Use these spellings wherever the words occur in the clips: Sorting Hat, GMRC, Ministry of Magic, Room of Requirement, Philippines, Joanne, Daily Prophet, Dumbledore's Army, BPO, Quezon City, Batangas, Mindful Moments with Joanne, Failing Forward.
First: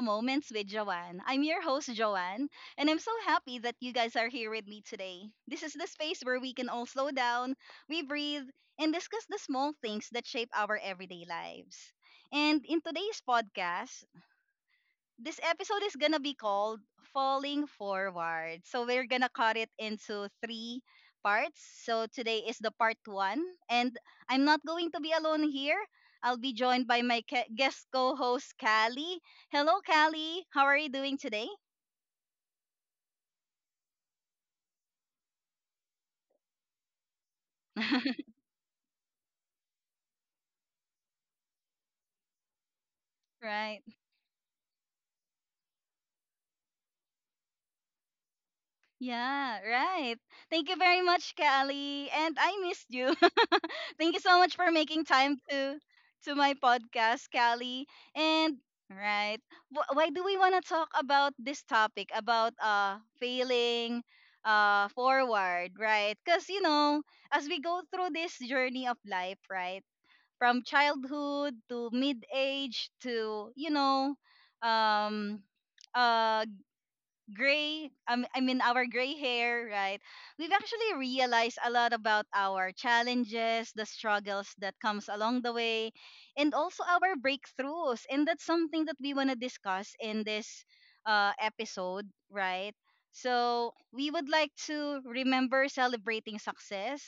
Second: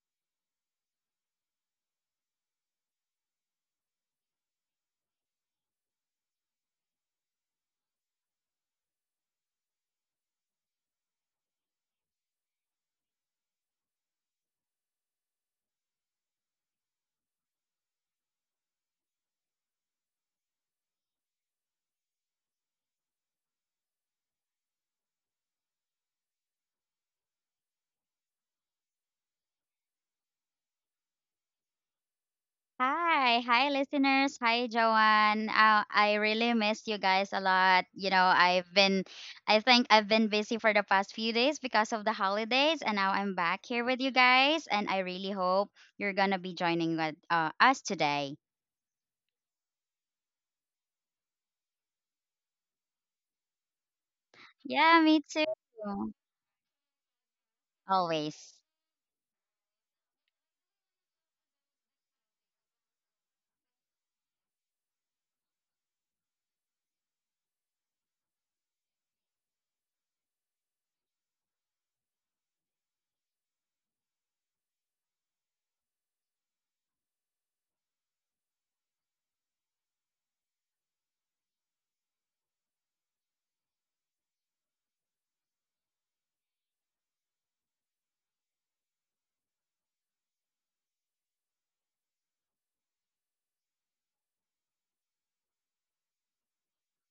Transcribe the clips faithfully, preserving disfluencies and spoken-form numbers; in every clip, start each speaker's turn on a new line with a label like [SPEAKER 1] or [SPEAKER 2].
[SPEAKER 1] Moments with Joanne. I'm your host, Joanne, and I'm so happy that you guys are here with me today. This is the space where we can all slow down, we breathe, and discuss the small things that shape our everyday lives. And in today's podcast, this episode is gonna be called Falling Forward. So we're gonna cut it into three parts. So today is the part one, and I'm not going to be alone here. I'll be joined by my ca- guest co-host Callie. Hello, Callie. How are you doing today?
[SPEAKER 2] Hi, hi listeners. Hi, Joanne. Uh, I really miss you guys a lot. You know, I've been I think I've been busy for the past few days because of the holidays, and now I'm back
[SPEAKER 1] Right.
[SPEAKER 2] here with you guys, and I really hope you're going to be joining with, uh, us today.
[SPEAKER 1] Yeah, right. Thank you very much, Callie. And I missed you. Thank you so much for
[SPEAKER 2] Yeah,
[SPEAKER 1] making
[SPEAKER 2] me
[SPEAKER 1] time
[SPEAKER 2] too.
[SPEAKER 1] to to my podcast, Callie.
[SPEAKER 2] Always.
[SPEAKER 1] And right, wh- why do we want to talk about this topic about uh failing uh forward, right? Cuz you know, as we go through this journey of life, right? From childhood to mid-age to, you know, um uh gray um, I mean our gray hair, right? We've actually realized a lot about our challenges, the struggles that comes along the way, and also our breakthroughs. And that's something that we want to discuss in this uh, episode, right? So we would like to remember celebrating success,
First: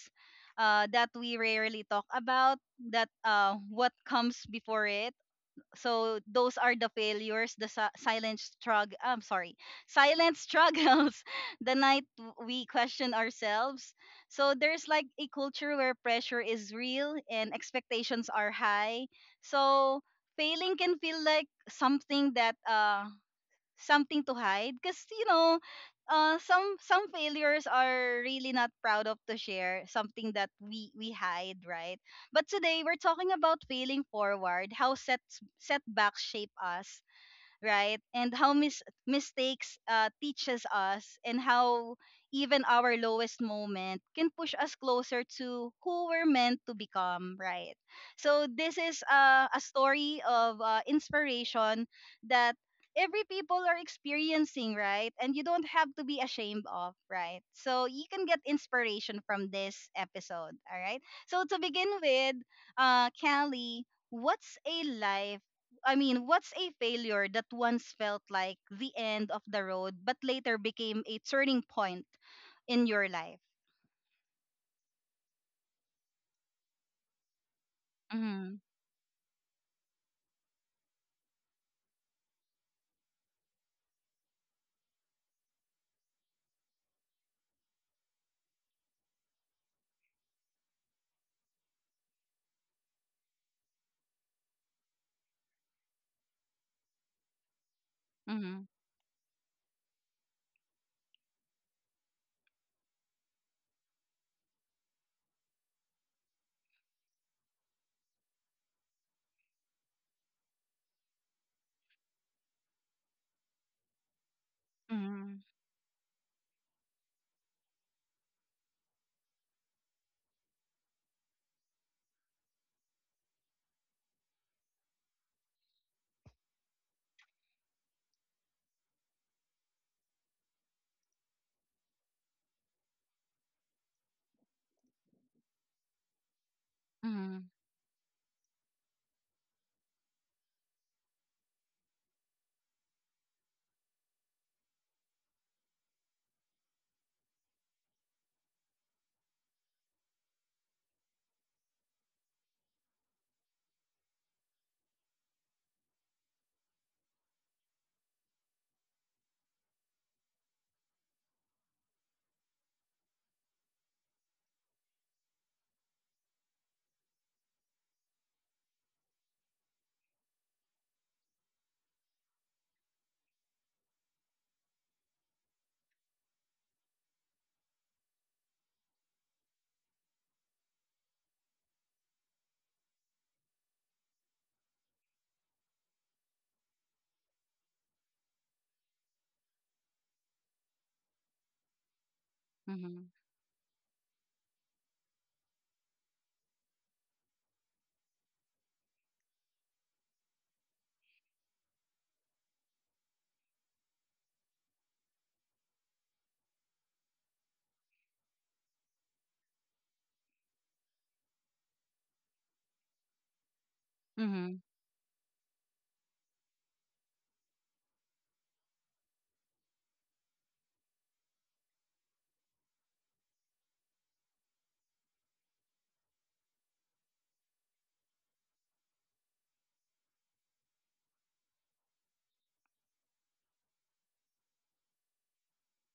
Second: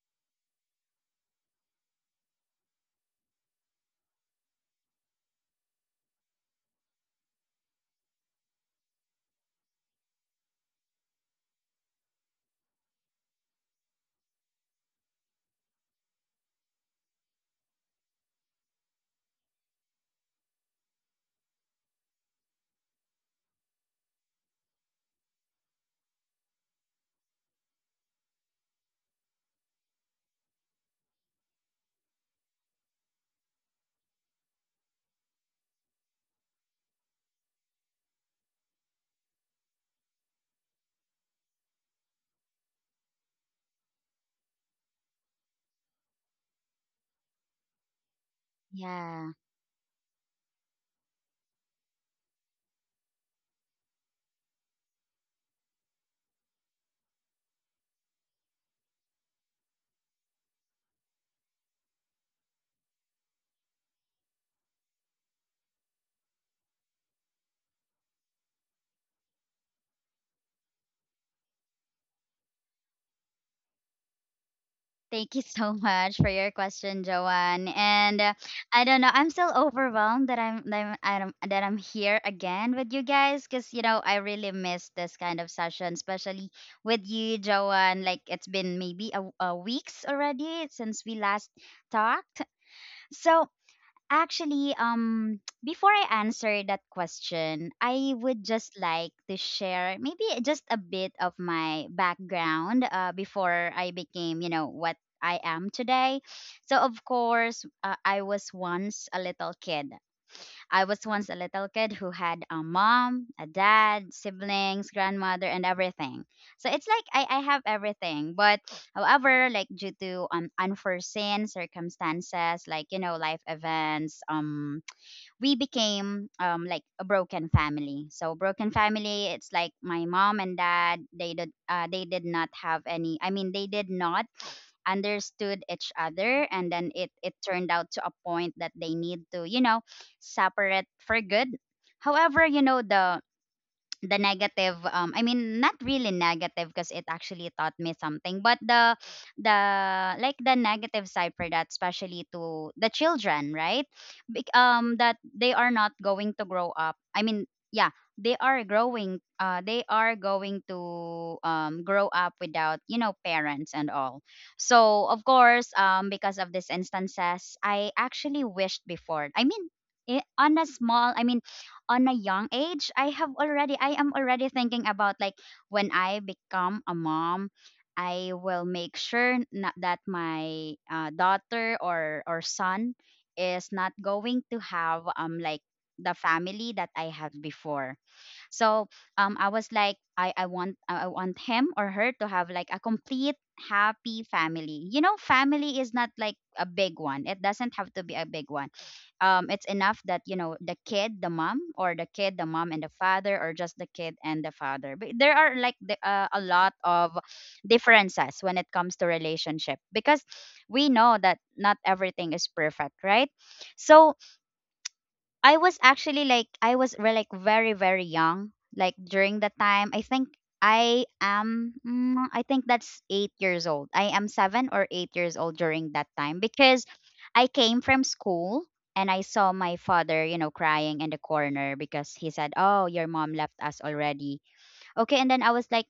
[SPEAKER 1] uh, that we rarely talk about, that, uh, what comes before it. So those are the failures, the si- silent struggle i'm sorry silent struggles. The night w- we question ourselves. So there's like a culture where pressure is real and expectations are high, so failing can feel like something that uh something to hide, because you know uh, some some failures are really not proud of to share, something that we we hide, right? But today we're talking about failing forward, how sets setbacks shape us, right? And how mis- mistakes uh, teaches us, and how even our lowest moment can push us closer to who we're meant to become, right? So this is
[SPEAKER 2] Yeah.
[SPEAKER 1] uh, a story of uh, inspiration that every people are experiencing, right? And you don't have to be ashamed of, right? So you can get inspiration from this episode, all right? So to begin with, uh, Callie, what's a life I mean, what's a failure that once felt like the end of the road but later became a turning point in your life?
[SPEAKER 2] Thank you so much for your question, Joanne. And, uh,
[SPEAKER 1] Mhm.
[SPEAKER 2] I don't know, I'm still overwhelmed that I'm that I'm, I don't- that I'm here again with you guys, because you know I really miss this kind of session, especially with you, Joanne. Like, it's been maybe a, a weeks already since we last talked. So, actually, um, before I answer that question, I would
[SPEAKER 1] Mhm.
[SPEAKER 2] just like to share maybe just a bit of my background, uh, before I became, you know, what I am today. So, of course, uh, I was once a little kid. I was once a little kid who had a mom, a dad, siblings,
[SPEAKER 1] Mhm.
[SPEAKER 2] grandmother, and everything. So it's like I, I have everything. But however, like, due to, um, unforeseen circumstances, like, you know, life events, um, we became, um like, a broken family. So broken family, it's like my mom and dad, they did uh, they did not have any. I mean, they did not understood each other, and then it it
[SPEAKER 1] Mhm.
[SPEAKER 2] turned out to a point that they need to, you know separate for good. However, you know the the negative um I mean, not really negative, because it actually taught me something. But the, the like the negative side for that, especially to the children, right? Bec- um that they are not going to grow up, I mean, yeah, they are growing, uh they are going to, um grow up without, you know parents and all. So of course, um because of these instances, I actually wished before. I mean, i- on a small i mean on a young age, I have already I am already thinking about, like, when I become a mom, I will make sure not that my, uh, daughter or or son is not going to have, um like, the family that I have before. So, um, I was like, I, I want I want him or her to have, like, a
[SPEAKER 1] Mhm.
[SPEAKER 2] complete happy family. You know, family is not like a big one. It doesn't have to be a big one. Um, it's enough that you know the kid, the mom, or the kid, the mom and the father, or just the kid and the father. But there are, like, the, uh, a lot of differences when it comes to relationship, because we know that not everything is perfect, right? So
[SPEAKER 1] Mhm.
[SPEAKER 2] I was actually like, I was re- like, very, very young, like, during the time. I think I am mm, I think that's eight years old. I am seven or eight years old during that time, because I came from school and I saw my father, you know, crying in the corner, because he said, "Oh, your mom left us already." Okay, and then I was like,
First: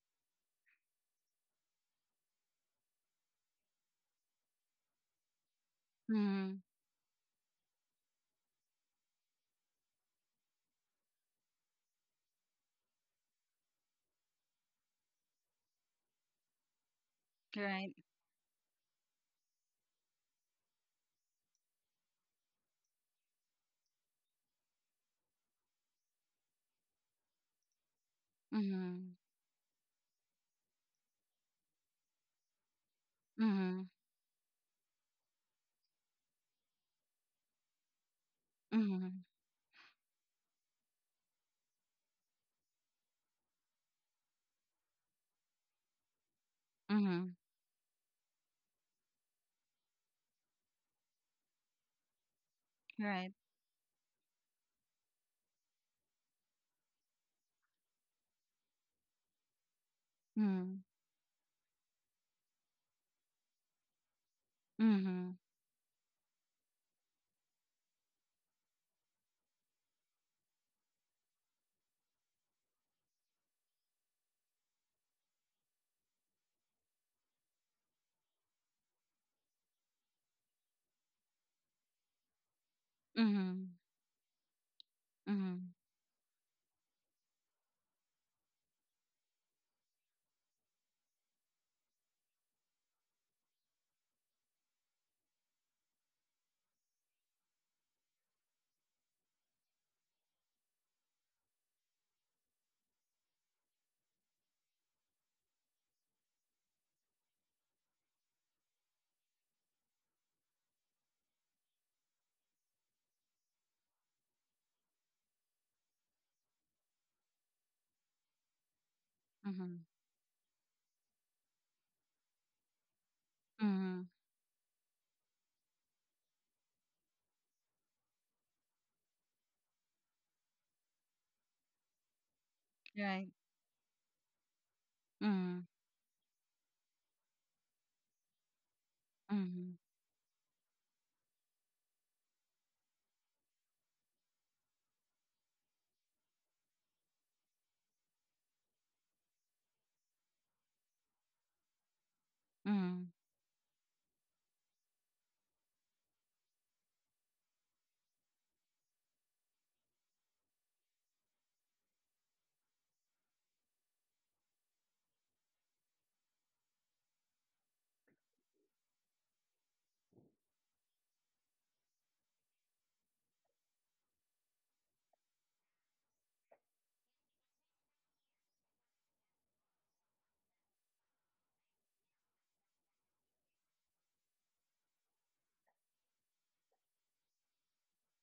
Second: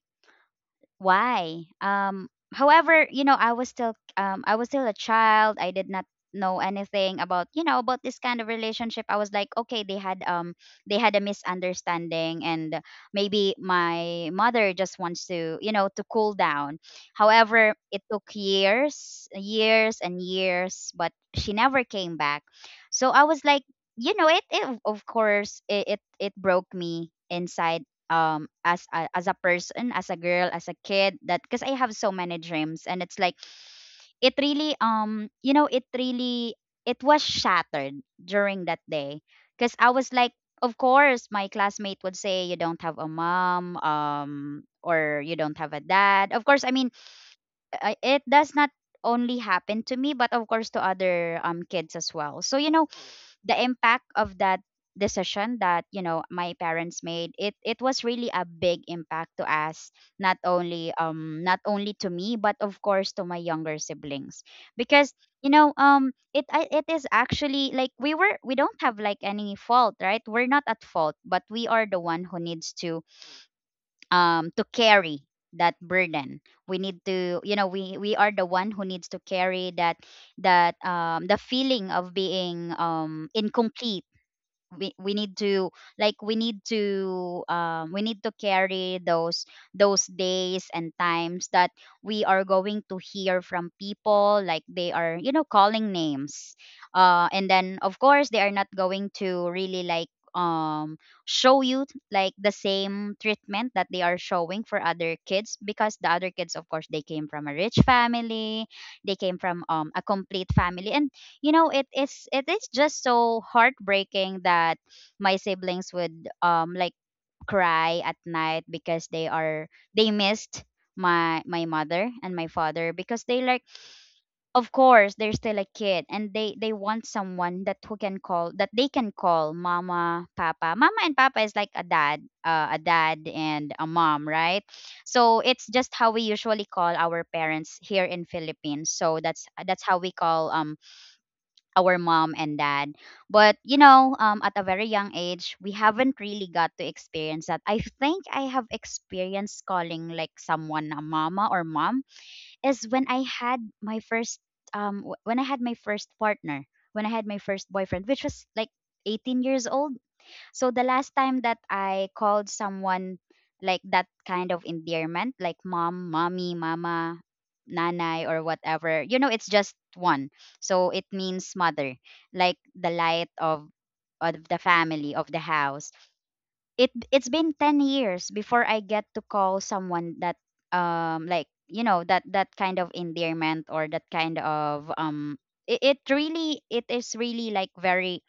[SPEAKER 2] why? Um however, you know i was still um I was still a child. I did not know
[SPEAKER 1] Mhm.
[SPEAKER 2] anything about, you know about this kind of relationship. I was like, okay, they had um they had a misunderstanding, and maybe my mother just wants to, you know to cool down. However,
[SPEAKER 1] Right.
[SPEAKER 2] it took years, years and years, but she never came back. So I was like, you know it, it of course, it, it it broke me inside, um as a,
[SPEAKER 1] Mhm.
[SPEAKER 2] as a person, as a girl, as a kid, that because I have so many dreams. And it's like,
[SPEAKER 1] Mhm.
[SPEAKER 2] it really, um you know it really, it was shattered during that day,
[SPEAKER 1] Mhm.
[SPEAKER 2] because I was like, of course my classmate would say, "You don't have a mom, um or you don't have a dad." Of course, I mean,
[SPEAKER 1] Mhm.
[SPEAKER 2] I- it does not only happen to me, but of course to other, um kids as well. So, you know
[SPEAKER 1] Right.
[SPEAKER 2] the impact of that decision that, you know my parents made, it it was really a big impact to us, not
[SPEAKER 1] Mhm.
[SPEAKER 2] only um not only to me, but of course to my younger siblings. Because,
[SPEAKER 1] Mhm.
[SPEAKER 2] you know um it I- it is actually like, we were we don't have, like, any fault, right? We're not at fault, but we are the one who needs to, um to carry that burden. We need to, you know we we are the one who needs to carry that, that um the feeling of being, um
[SPEAKER 1] Mhm.
[SPEAKER 2] incomplete. We, we need to
[SPEAKER 1] Mhm.
[SPEAKER 2] like, we need to, um, we need to carry those, those days and times that we are going to hear from people, like, they are, you know calling names. Uh, and then, of course, they are not going to really, like, um show you, like, the same treatment that they are showing for other kids, because the other kids, of course, they came from a rich family. They came from, um, a complete family. And, you know it is it is just so heartbreaking that my siblings would, um like cry at night because they are
[SPEAKER 1] Mhm.
[SPEAKER 2] they missed my my mother and my father, because they, like,
[SPEAKER 1] Mhm.
[SPEAKER 2] of course they're still a kid and they they want someone that, who can call that they can call mama, papa. Mama and papa is like a dad, uh, a dad
[SPEAKER 1] Right.
[SPEAKER 2] and a mom, right? So it's
[SPEAKER 1] Mhm.
[SPEAKER 2] just how we usually call our parents here in Philippines. So that's
[SPEAKER 1] Mhm.
[SPEAKER 2] that's how we call, um our mom and dad. But, you know, um, at a very young age, we haven't really got to experience that. I think I have experienced calling, like, someone a mama or mom is when
[SPEAKER 1] Mhm.
[SPEAKER 2] I had my first um w- when I had my first partner, when I had my first boyfriend, which was like eighteen years old. So the last time that I called someone, like, that kind of endearment, like mom, mommy, mama, nanay, or whatever, you know, it's just one. So it means mother, like, the light of, of the family, of the house. It it's been ten years before I get to call someone that, um like you know that, that kind of endearment or that kind of um it, it really It is really like very,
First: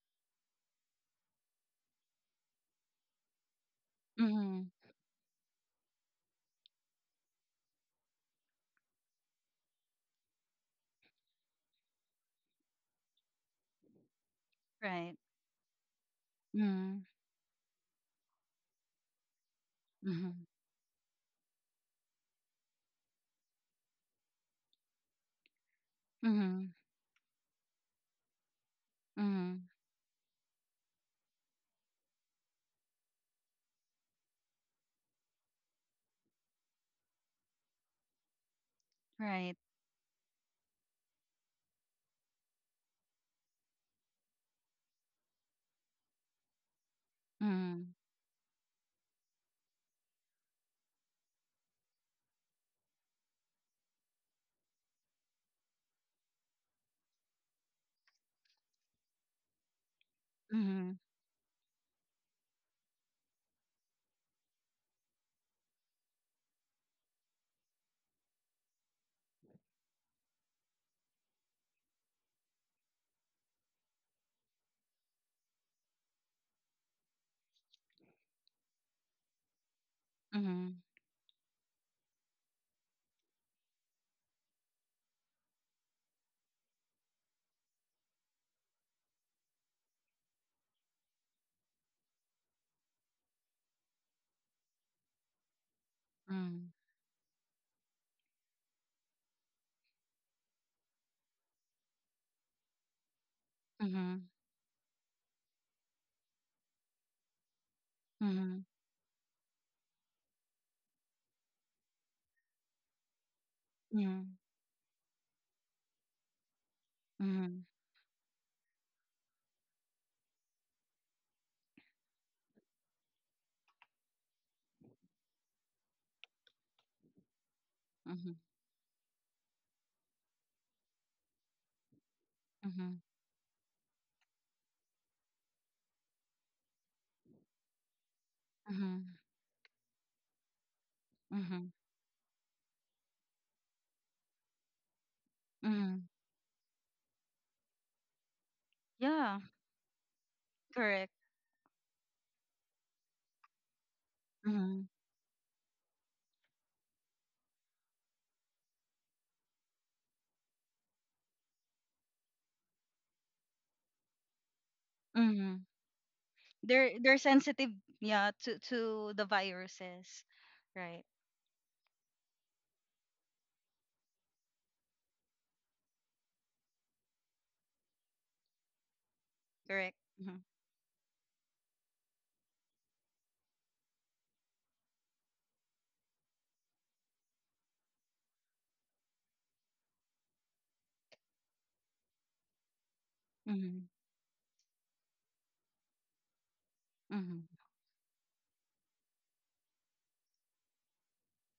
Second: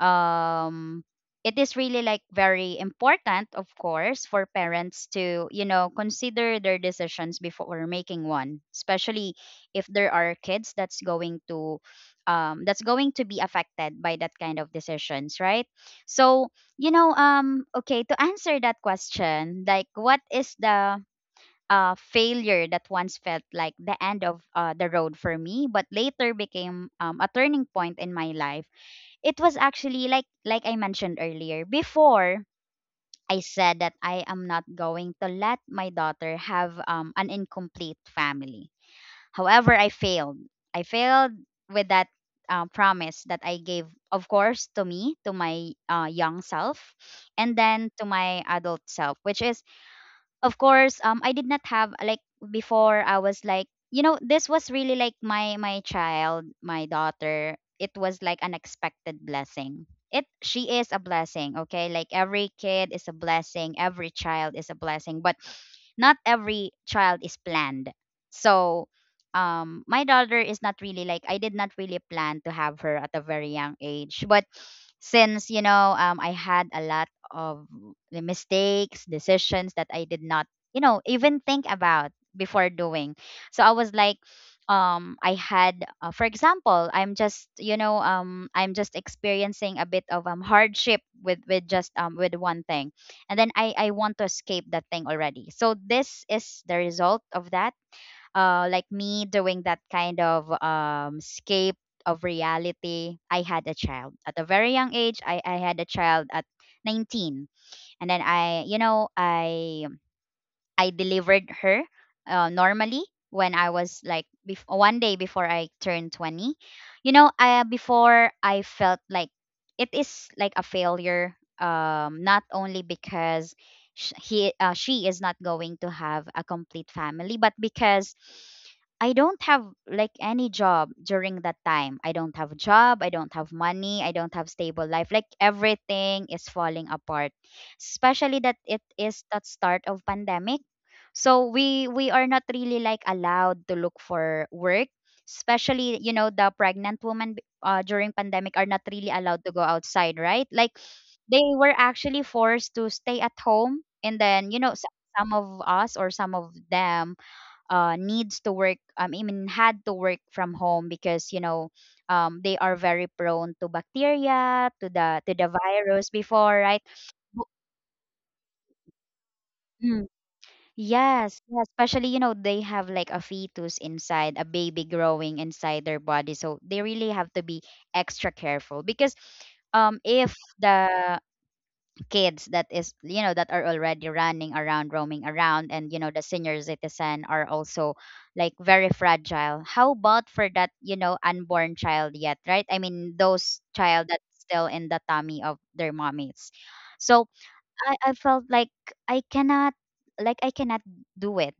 [SPEAKER 2] um it is really like very important, of course, for
[SPEAKER 1] Mhm.
[SPEAKER 2] parents to, you know consider their decisions before making one, especially if there are kids that's going to, um, that's going to be affected by that kind of
[SPEAKER 1] Right.
[SPEAKER 2] decisions, right? So, you
[SPEAKER 1] Mhm.
[SPEAKER 2] know um okay, to answer that question, like, what
[SPEAKER 1] Mhm.
[SPEAKER 2] is the, uh, failure that once felt like the end of, uh, the road for me but later
[SPEAKER 1] Mhm.
[SPEAKER 2] became, um, a turning point in my life? It was
[SPEAKER 1] Mhm.
[SPEAKER 2] actually, like like I mentioned earlier. Before, I said that I am not going to let my daughter have, um, an incomplete family.
[SPEAKER 1] Right.
[SPEAKER 2] However, I failed. I failed with that, uh, promise that I gave, of course, to me, to my, uh, young self, and then
[SPEAKER 1] Mhm.
[SPEAKER 2] to my adult self, which is, of course, um I did not have, like, before. I was like, you know this was really like, my my child, my daughter. It was like an expected blessing. It She is
[SPEAKER 1] Mhm.
[SPEAKER 2] a blessing. Okay, like, every kid is a blessing, every child is a blessing, but not every child is planned. So, um my daughter is not really, like, I did not really plan to have her at a very young age. But since, you know um I had a lot of, the mistakes, decisions that I did not, you
[SPEAKER 1] Mhm,
[SPEAKER 2] know, even think about before doing. So I was like, um, I had, uh, for example, I'm just, you know, um, I'm just experiencing a bit of, um hardship with with just um with one thing, and then I I want to escape that thing already. So this is
[SPEAKER 1] mm,
[SPEAKER 2] the result of that. Uh, like, me doing that kind of, um escape of reality. I had a child
[SPEAKER 1] mhm,
[SPEAKER 2] at a very young age. I I had a child at nineteen, and then I
[SPEAKER 1] mhm,
[SPEAKER 2] you know I I delivered her, uh, normally, when I was like,
[SPEAKER 1] mhm,
[SPEAKER 2] bef- one day before I turned twenty. You know, I
[SPEAKER 1] mhm,
[SPEAKER 2] before, I felt like it is like a failure, um not only because sh- he uh, she is not going to have a complete family, but because
[SPEAKER 1] mhm,
[SPEAKER 2] I don't have, like, any job during that time. I don't have
[SPEAKER 1] mhm,
[SPEAKER 2] job, I don't have money, I don't have stable life. Like, everything is falling apart. Especially that it
[SPEAKER 1] mhm,
[SPEAKER 2] is that start of pandemic, so
[SPEAKER 1] mhm,
[SPEAKER 2] we we are not really, like, allowed to look for work, especially,
[SPEAKER 1] mhm.
[SPEAKER 2] you know the pregnant women, b- uh, during pandemic are not really
[SPEAKER 1] Yeah,
[SPEAKER 2] allowed to go outside, right? Like
[SPEAKER 1] correct.
[SPEAKER 2] they were actually forced to stay at home, and then you know s-
[SPEAKER 1] Mm-hmm.
[SPEAKER 2] some of us or some of them uh, needs to work. Um, I mean had to work from home because you know um, they are very prone to bacteria, to the to the
[SPEAKER 1] Mm-hmm.
[SPEAKER 2] virus before, right?
[SPEAKER 1] They're they're sensitive, yeah, to to the viruses, right?
[SPEAKER 2] Yes, yeah, especially, you know, they have like a fetus inside, a baby growing inside their body. So they really have to be extra careful because
[SPEAKER 1] Correct.
[SPEAKER 2] um if
[SPEAKER 1] Mm-hmm.
[SPEAKER 2] the kids that is you know that are already running around, roaming around, and you know the senior citizen are also like very fragile, how about for that you know unborn child yet, right? I mean those
[SPEAKER 1] Mm-hmm.
[SPEAKER 2] child that's still in the tummy of their mommies. So i, I felt like i cannot like i cannot do it.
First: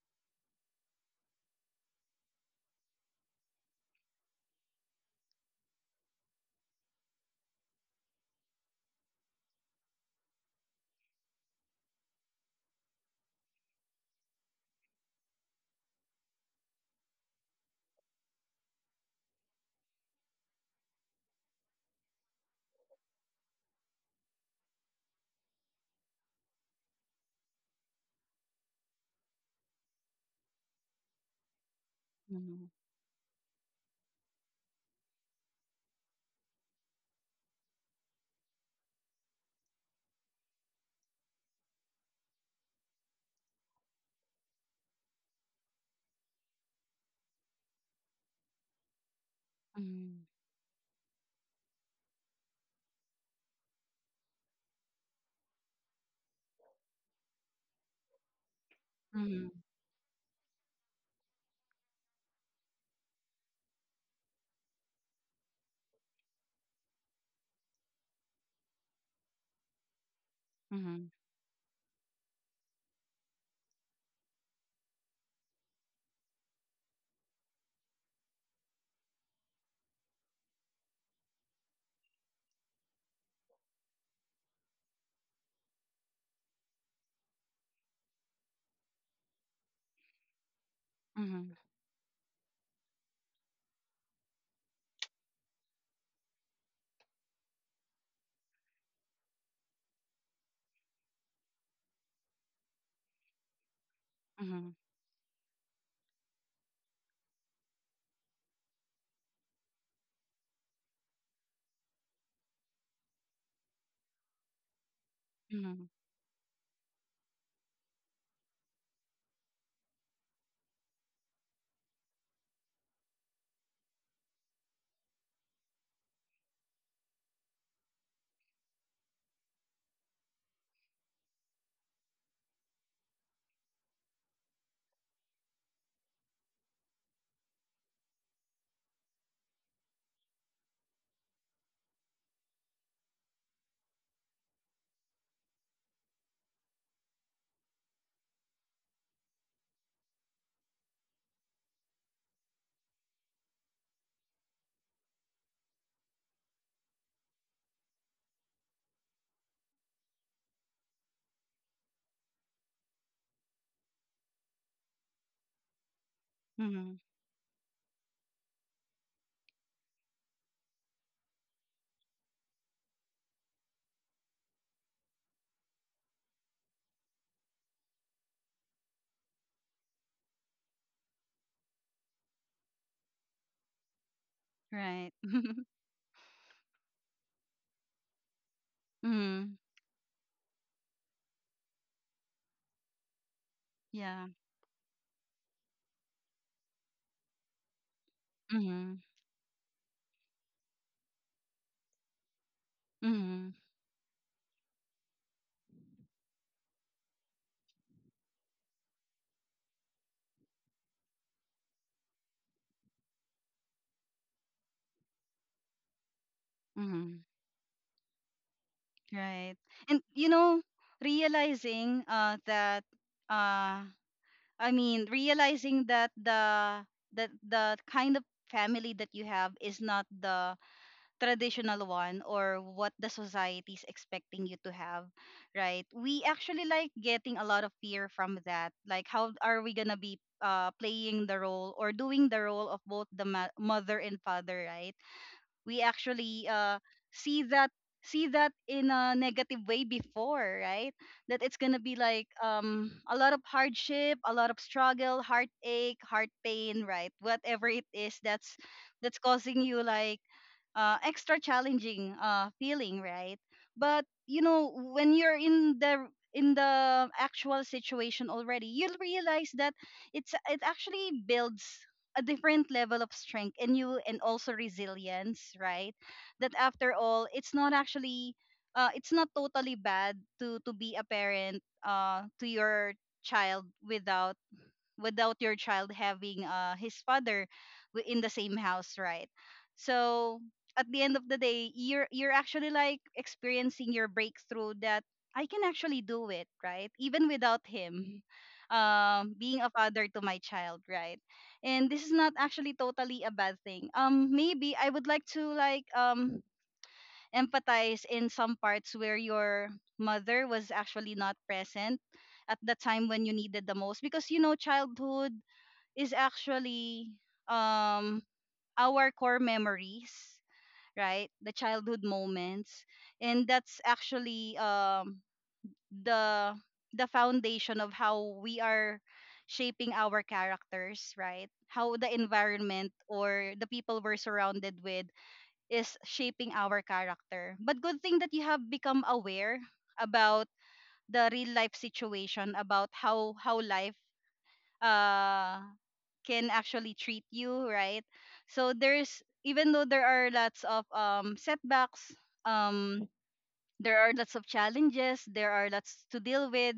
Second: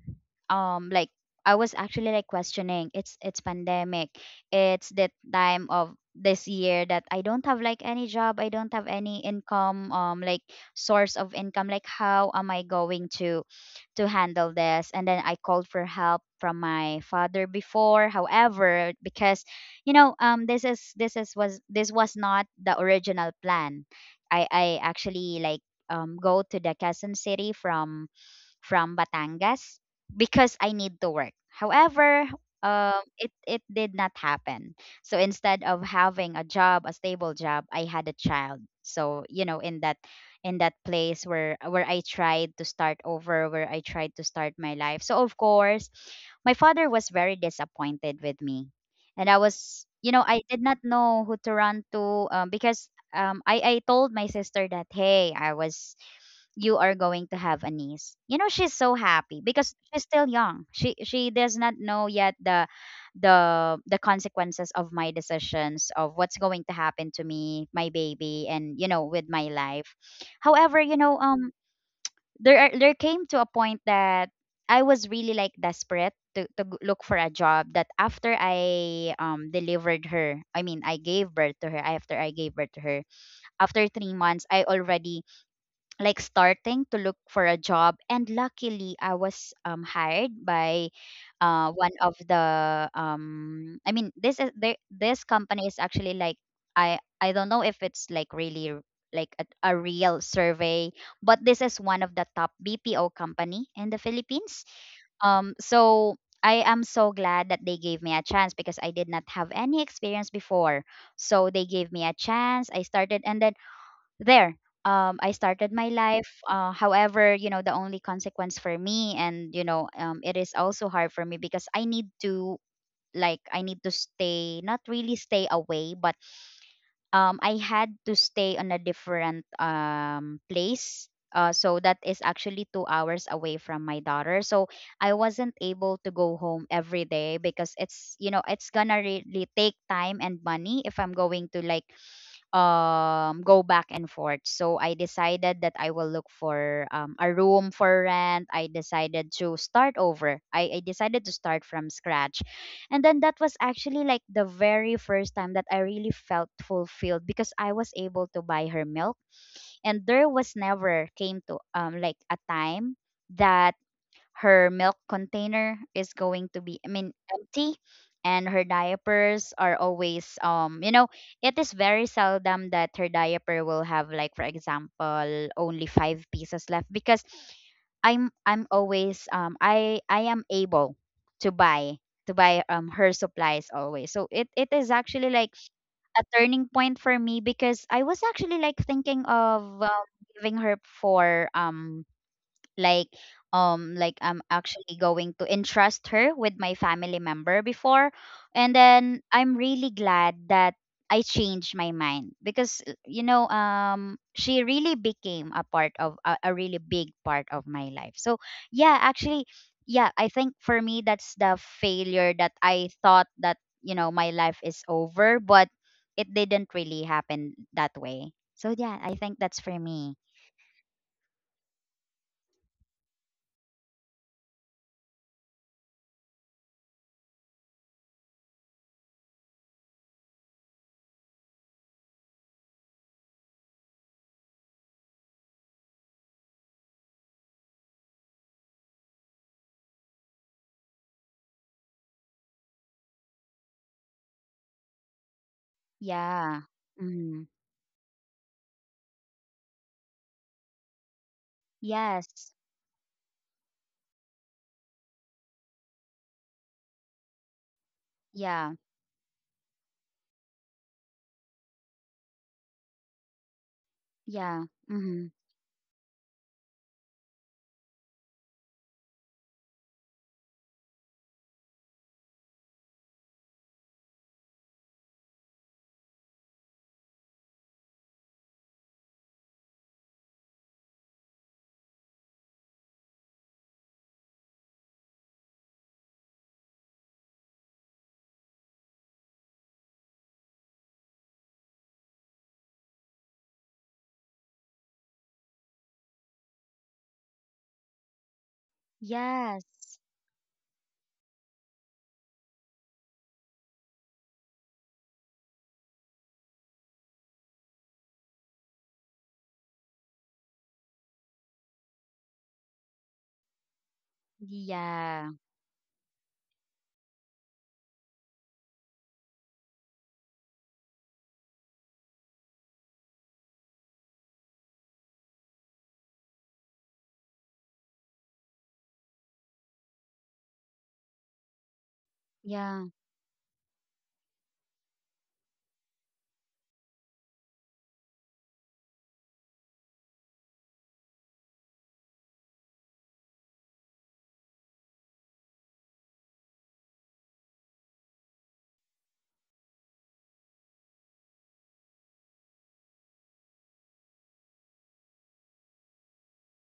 [SPEAKER 2] um like I was actually like questioning, it's it's pandemic. It's the time of this year that I don't have like any job, I don't have any income, um like source of income, like how am I going to to handle this? And then I called for help from my father before. However, because you know um this is this is was this was not the original plan. I I actually like um go to the Quezon City from from Batangas because I need to work. However,
[SPEAKER 1] Mm-hmm.
[SPEAKER 2] um, it it did not happen. So instead of having a job, a stable job, I had a child. So you know, in that in that place where where I tried to start over, where I tried to start my life. So of course, my father was very disappointed with me, and I was, you
[SPEAKER 1] Mm-hmm.
[SPEAKER 2] know, I did not know who to run to, um, because um, I I told my sister that hey, I was, you are going to have a niece. You know, she's so happy
[SPEAKER 1] Mm-hmm.
[SPEAKER 2] because she's still young, she she does not know yet the the the consequences of my decisions, of what's going to happen to me, my baby, and you know with my life. However, you
[SPEAKER 1] Mm-hmm.
[SPEAKER 2] know, um there are, there came to a point that I was really like desperate to, to g- look for a job. That after I um delivered her, I mean I gave birth to her, after i gave birth to her after three months I already like starting to look for a job, and luckily I was um, hired by
[SPEAKER 1] Mm-hmm.
[SPEAKER 2] uh, one of the, um, I mean, this is, they, this company is actually like, i i don't know if it's like really r- like a, a real survey, but this is one of the top bpo company in the
[SPEAKER 1] Mm-hmm.
[SPEAKER 2] philippines.
[SPEAKER 1] Mm-hmm.
[SPEAKER 2] um so I am so glad that they gave me a chance because I did not have any experience before. So they gave me a chance, I started, and then there, um, I started
[SPEAKER 1] Mm-hmm.
[SPEAKER 2] my life. uh, however, you know, the only consequence for me, and you know, um, it is also hard for me because I need to like I need to stay, not really stay away, but um, I had to stay on a different, um, place. uh, so that is actually two hours away from my daughter. So I wasn't able to go home every day because it's, you know, it's gonna really take time and money if I'm going to like um go back and forth. So I decided that I will look for, um, a room for rent. I decided to start over. I, I decided to start from scratch. And then that was actually like the very first time that I really felt fulfilled because I was able to buy her milk. And there was never came to um like a time that her milk container is going to be, I
[SPEAKER 1] Mm-hmm.
[SPEAKER 2] mean, empty, and her diapers are always, um you know, it is very seldom that her diaper will have like for example only five pieces left. Because I'm I'm always, um i i am able to buy, to buy um her supplies always. So it, it
[SPEAKER 1] Right.
[SPEAKER 2] is actually like a turning point for me because I was actually like thinking
[SPEAKER 1] Mm-hmm.
[SPEAKER 2] of, um, giving her for, um like um
[SPEAKER 1] Yeah.
[SPEAKER 2] like I'm actually going to entrust her with my family member before.
[SPEAKER 1] Mm-hmm.
[SPEAKER 2] And then I'm really glad that I changed my mind because, uh, you
[SPEAKER 1] Mm-hmm.
[SPEAKER 2] know, um she really became a part of, a, a really big part of my life. So yeah, actually, yeah, I think for me that's the failure that I thought that, you know, my life is over, but it didn't really
[SPEAKER 1] Mm-hmm.
[SPEAKER 2] happen that way. So yeah, I think
[SPEAKER 1] Right.
[SPEAKER 2] that's for
[SPEAKER 1] And
[SPEAKER 2] me.
[SPEAKER 1] you know, realizing uh that uh I mean realizing that the that the kind of family that you have is not the traditional one or what the society is expecting you to have, right? We actually like getting a lot of fear from that. Like how are we going to be uh playing the role or doing the role of both the ma- mother and father, right? We actually
[SPEAKER 2] Yeah.
[SPEAKER 1] uh see
[SPEAKER 2] Mm-hmm.
[SPEAKER 1] that see that in a negative way before, right? That it's gonna be like
[SPEAKER 2] Yes.
[SPEAKER 1] um a lot of hardship, a lot of struggle, heartache, heart pain, right? Whatever it is that's
[SPEAKER 2] Yeah.
[SPEAKER 1] that's causing you like uh, extra challenging uh, feeling, right? But you
[SPEAKER 2] Yeah.
[SPEAKER 1] know, when
[SPEAKER 2] Mm-hmm.
[SPEAKER 1] you're in the in the actual situation already, you'll realize that it's it actually builds a different level of strength in you and also resilience, right? That after all it's not actually uh, it's not totally bad to to be a parent uh, to your child without without your child having uh, his father, wi- in the same house, right? So at the end of the day, you're you're actually like experiencing your breakthrough that I can actually do it, right? Even without him um, being a
[SPEAKER 2] Yes.
[SPEAKER 1] father to my child, right? And this is not actually totally a bad thing. Um, maybe I would like to like um empathize in some parts where your mother was actually not present at the time when you needed the most, because you know childhood
[SPEAKER 2] Yeah.
[SPEAKER 1] is actually um our core memories, right? The childhood moments. And that's actually um the the foundation of how we are shaping our characters, right? How the
[SPEAKER 2] Yeah.
[SPEAKER 1] environment or the people we're surrounded with is shaping our character. But good thing that you have become aware about the real life situation, about how how life uh can actually treat you, right? So there's even though there are lots of um setbacks, um there are lots of challenges, there are lots to deal with,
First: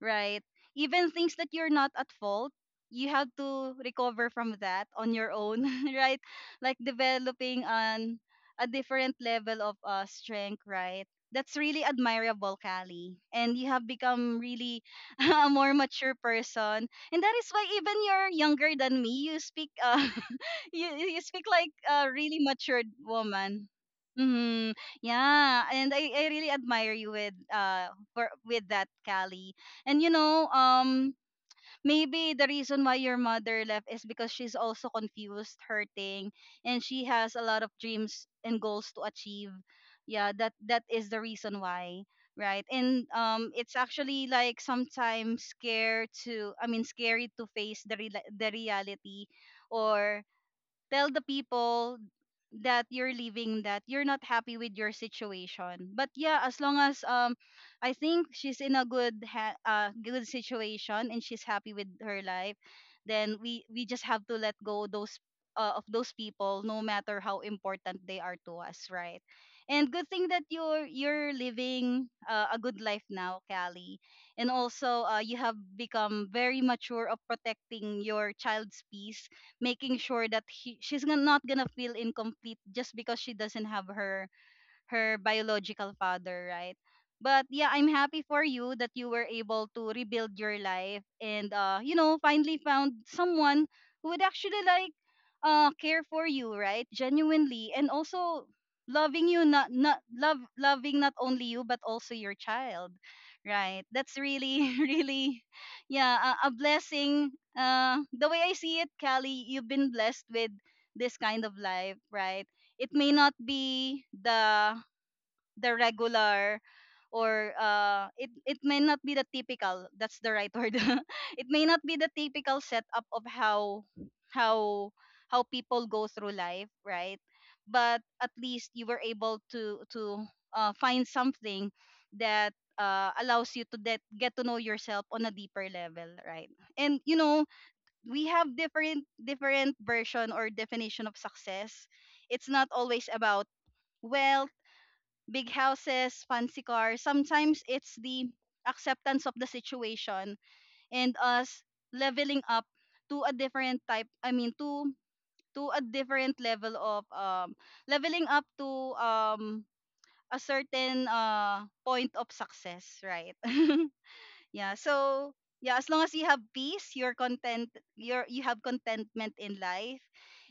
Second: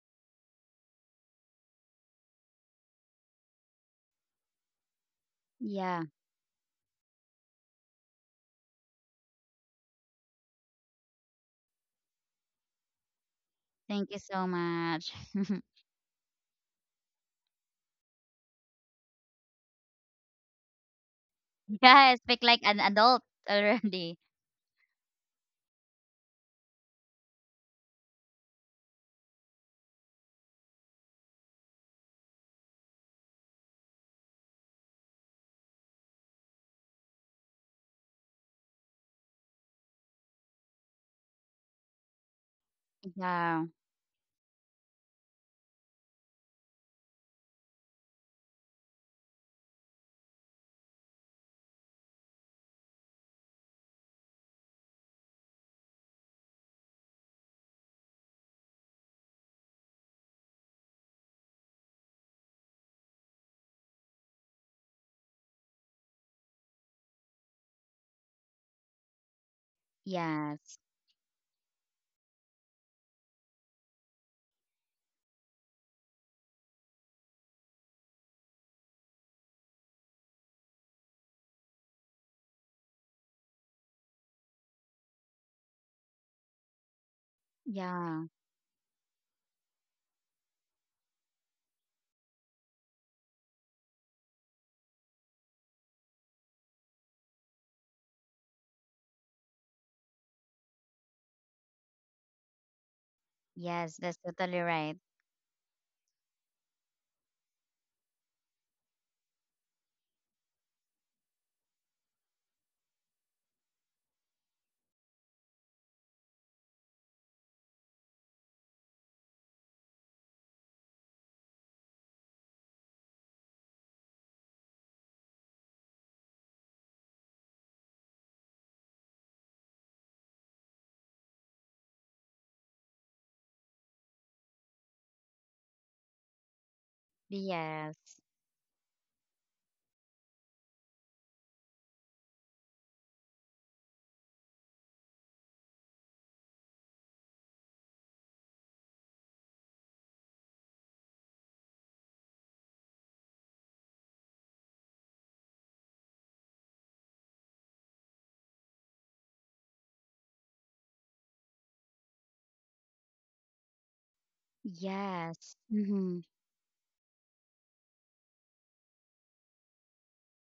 [SPEAKER 1] right? Even things that you're not at fault, you have to recover from that on your own.
[SPEAKER 2] Yeah.
[SPEAKER 1] Right? Like developing on a different level of uh, strength, right? That's really admirable, Callie. And you have
[SPEAKER 2] Thank you
[SPEAKER 1] become
[SPEAKER 2] so
[SPEAKER 1] really
[SPEAKER 2] much.
[SPEAKER 1] a more mature person, and that is why, even you're younger than me, you speak uh, you, you speak like
[SPEAKER 2] Yeah,
[SPEAKER 1] a
[SPEAKER 2] I
[SPEAKER 1] really
[SPEAKER 2] speak like an
[SPEAKER 1] matured
[SPEAKER 2] adult
[SPEAKER 1] woman.
[SPEAKER 2] already.
[SPEAKER 1] Mm-hmm. Yeah, and I, I really admire you with uh for with that, Callie. And you know, um maybe the reason why your mother left is because she's also confused, hurting, and she has a lot of dreams and goals to achieve. Yeah, that that is the reason why, right? And um
[SPEAKER 2] Yeah.
[SPEAKER 1] it's actually like sometimes scare to I mean scary to face the re- the reality, or tell the people that you're leaving, that you're not happy with your situation. But yeah, as long as, um I think she's in a good ha- uh good situation and she's happy with her life, then we we just have to let go those, uh, of those people, no matter how important they are to us, right? And good thing that
[SPEAKER 2] Yes.
[SPEAKER 1] you're you're living uh, a good life now, Callie. And also uh, you have become very mature of protecting your child's peace, making sure that he, she's gon- not gonna feel incomplete just because she doesn't have her her biological father, right? But yeah, I'm
[SPEAKER 2] Yeah.
[SPEAKER 1] happy for you that you were able to rebuild your life, and uh, you know, finally found someone who would actually like uh care for you, right? Genuinely, and also loving you, not not love loving, not only you but also your child. Right.
[SPEAKER 2] Yes, that's
[SPEAKER 1] That's
[SPEAKER 2] totally
[SPEAKER 1] really
[SPEAKER 2] right.
[SPEAKER 1] really, yeah, a, a blessing. Uh the way I see it, Callie, you've been blessed with this kind of life, right? It may not be the the regular, or uh, it it may not be the typical, that's the right word, it may not be the typical setup of how how how people go through life, right? But at least you were able to to uh, find something that uh, allows you to that get to know yourself on a deeper level, right? And you know
[SPEAKER 2] Yes.
[SPEAKER 1] we have different different version or definition of success. It's not always about wealth, big houses, fancy cars. Sometimes it's the acceptance of the situation, and us leveling up to a different type. I mean, to to a different level of um, leveling up to um, a certain uh, point of success, right? Yeah, so
[SPEAKER 2] Yes.
[SPEAKER 1] yeah, as long
[SPEAKER 2] Mm-hmm.
[SPEAKER 1] as you have peace, you're content, you're you have contentment in life,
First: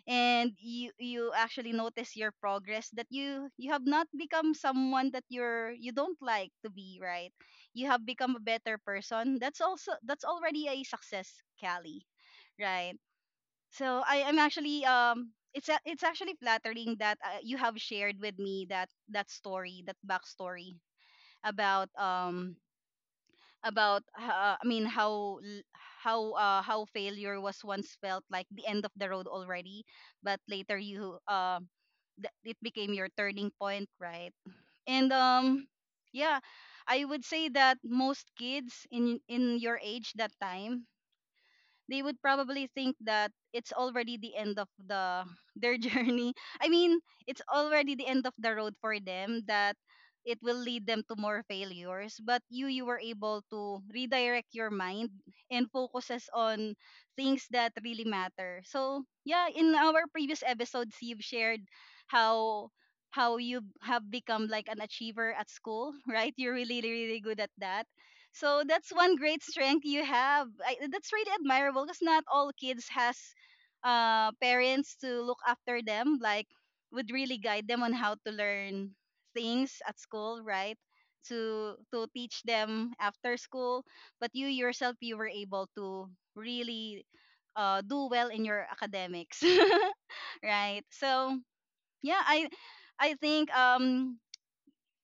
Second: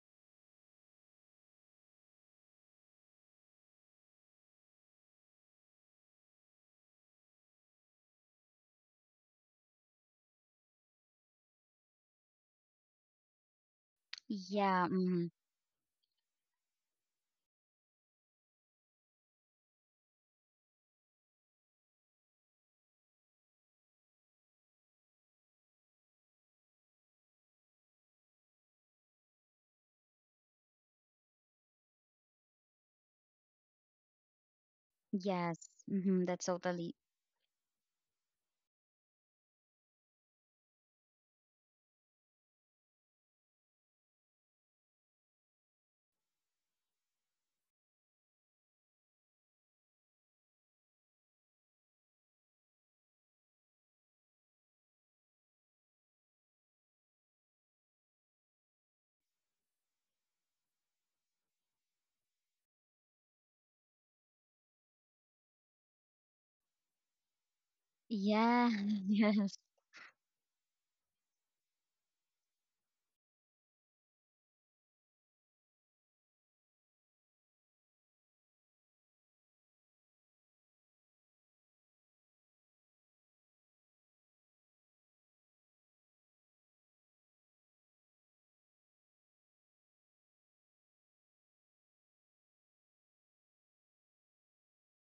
[SPEAKER 1] and you you actually notice your progress, that you you have not become someone that you're you don't like to be, right? You have become a better person. That's also that's already a success, Callie, right? So I am actually
[SPEAKER 2] Yeah. Mm-hmm.
[SPEAKER 1] um it's a, it's actually flattering that uh, you have shared with me that that story, that backstory about um about uh, I mean how l- how uh, how failure was once felt like the end of the road already, but later you uh, th- it became your turning point, right? And
[SPEAKER 2] Yes.
[SPEAKER 1] um
[SPEAKER 2] Mm-hmm.
[SPEAKER 1] yeah,
[SPEAKER 2] That's totally.
[SPEAKER 1] I would say that most kids in in your age that time, they would probably think that it's already the end of the their journey. I mean, it's already the end of the road for them, that it will lead them to more failures. But you you were able to redirect your mind and focuses on things that really matter. So yeah, in our previous episodes you've shared how how you have become like an achiever at school, right? You're really really good at that. So
[SPEAKER 2] Yeah.
[SPEAKER 1] that's one great strength you have. I, that's really admirable, because not all kids has uh, parents to look after them, like would really guide them on how to learn things at school, right? To to teach them after school. But you yourself, you were able to really uh, do well in your academics, right? So yeah, I I think um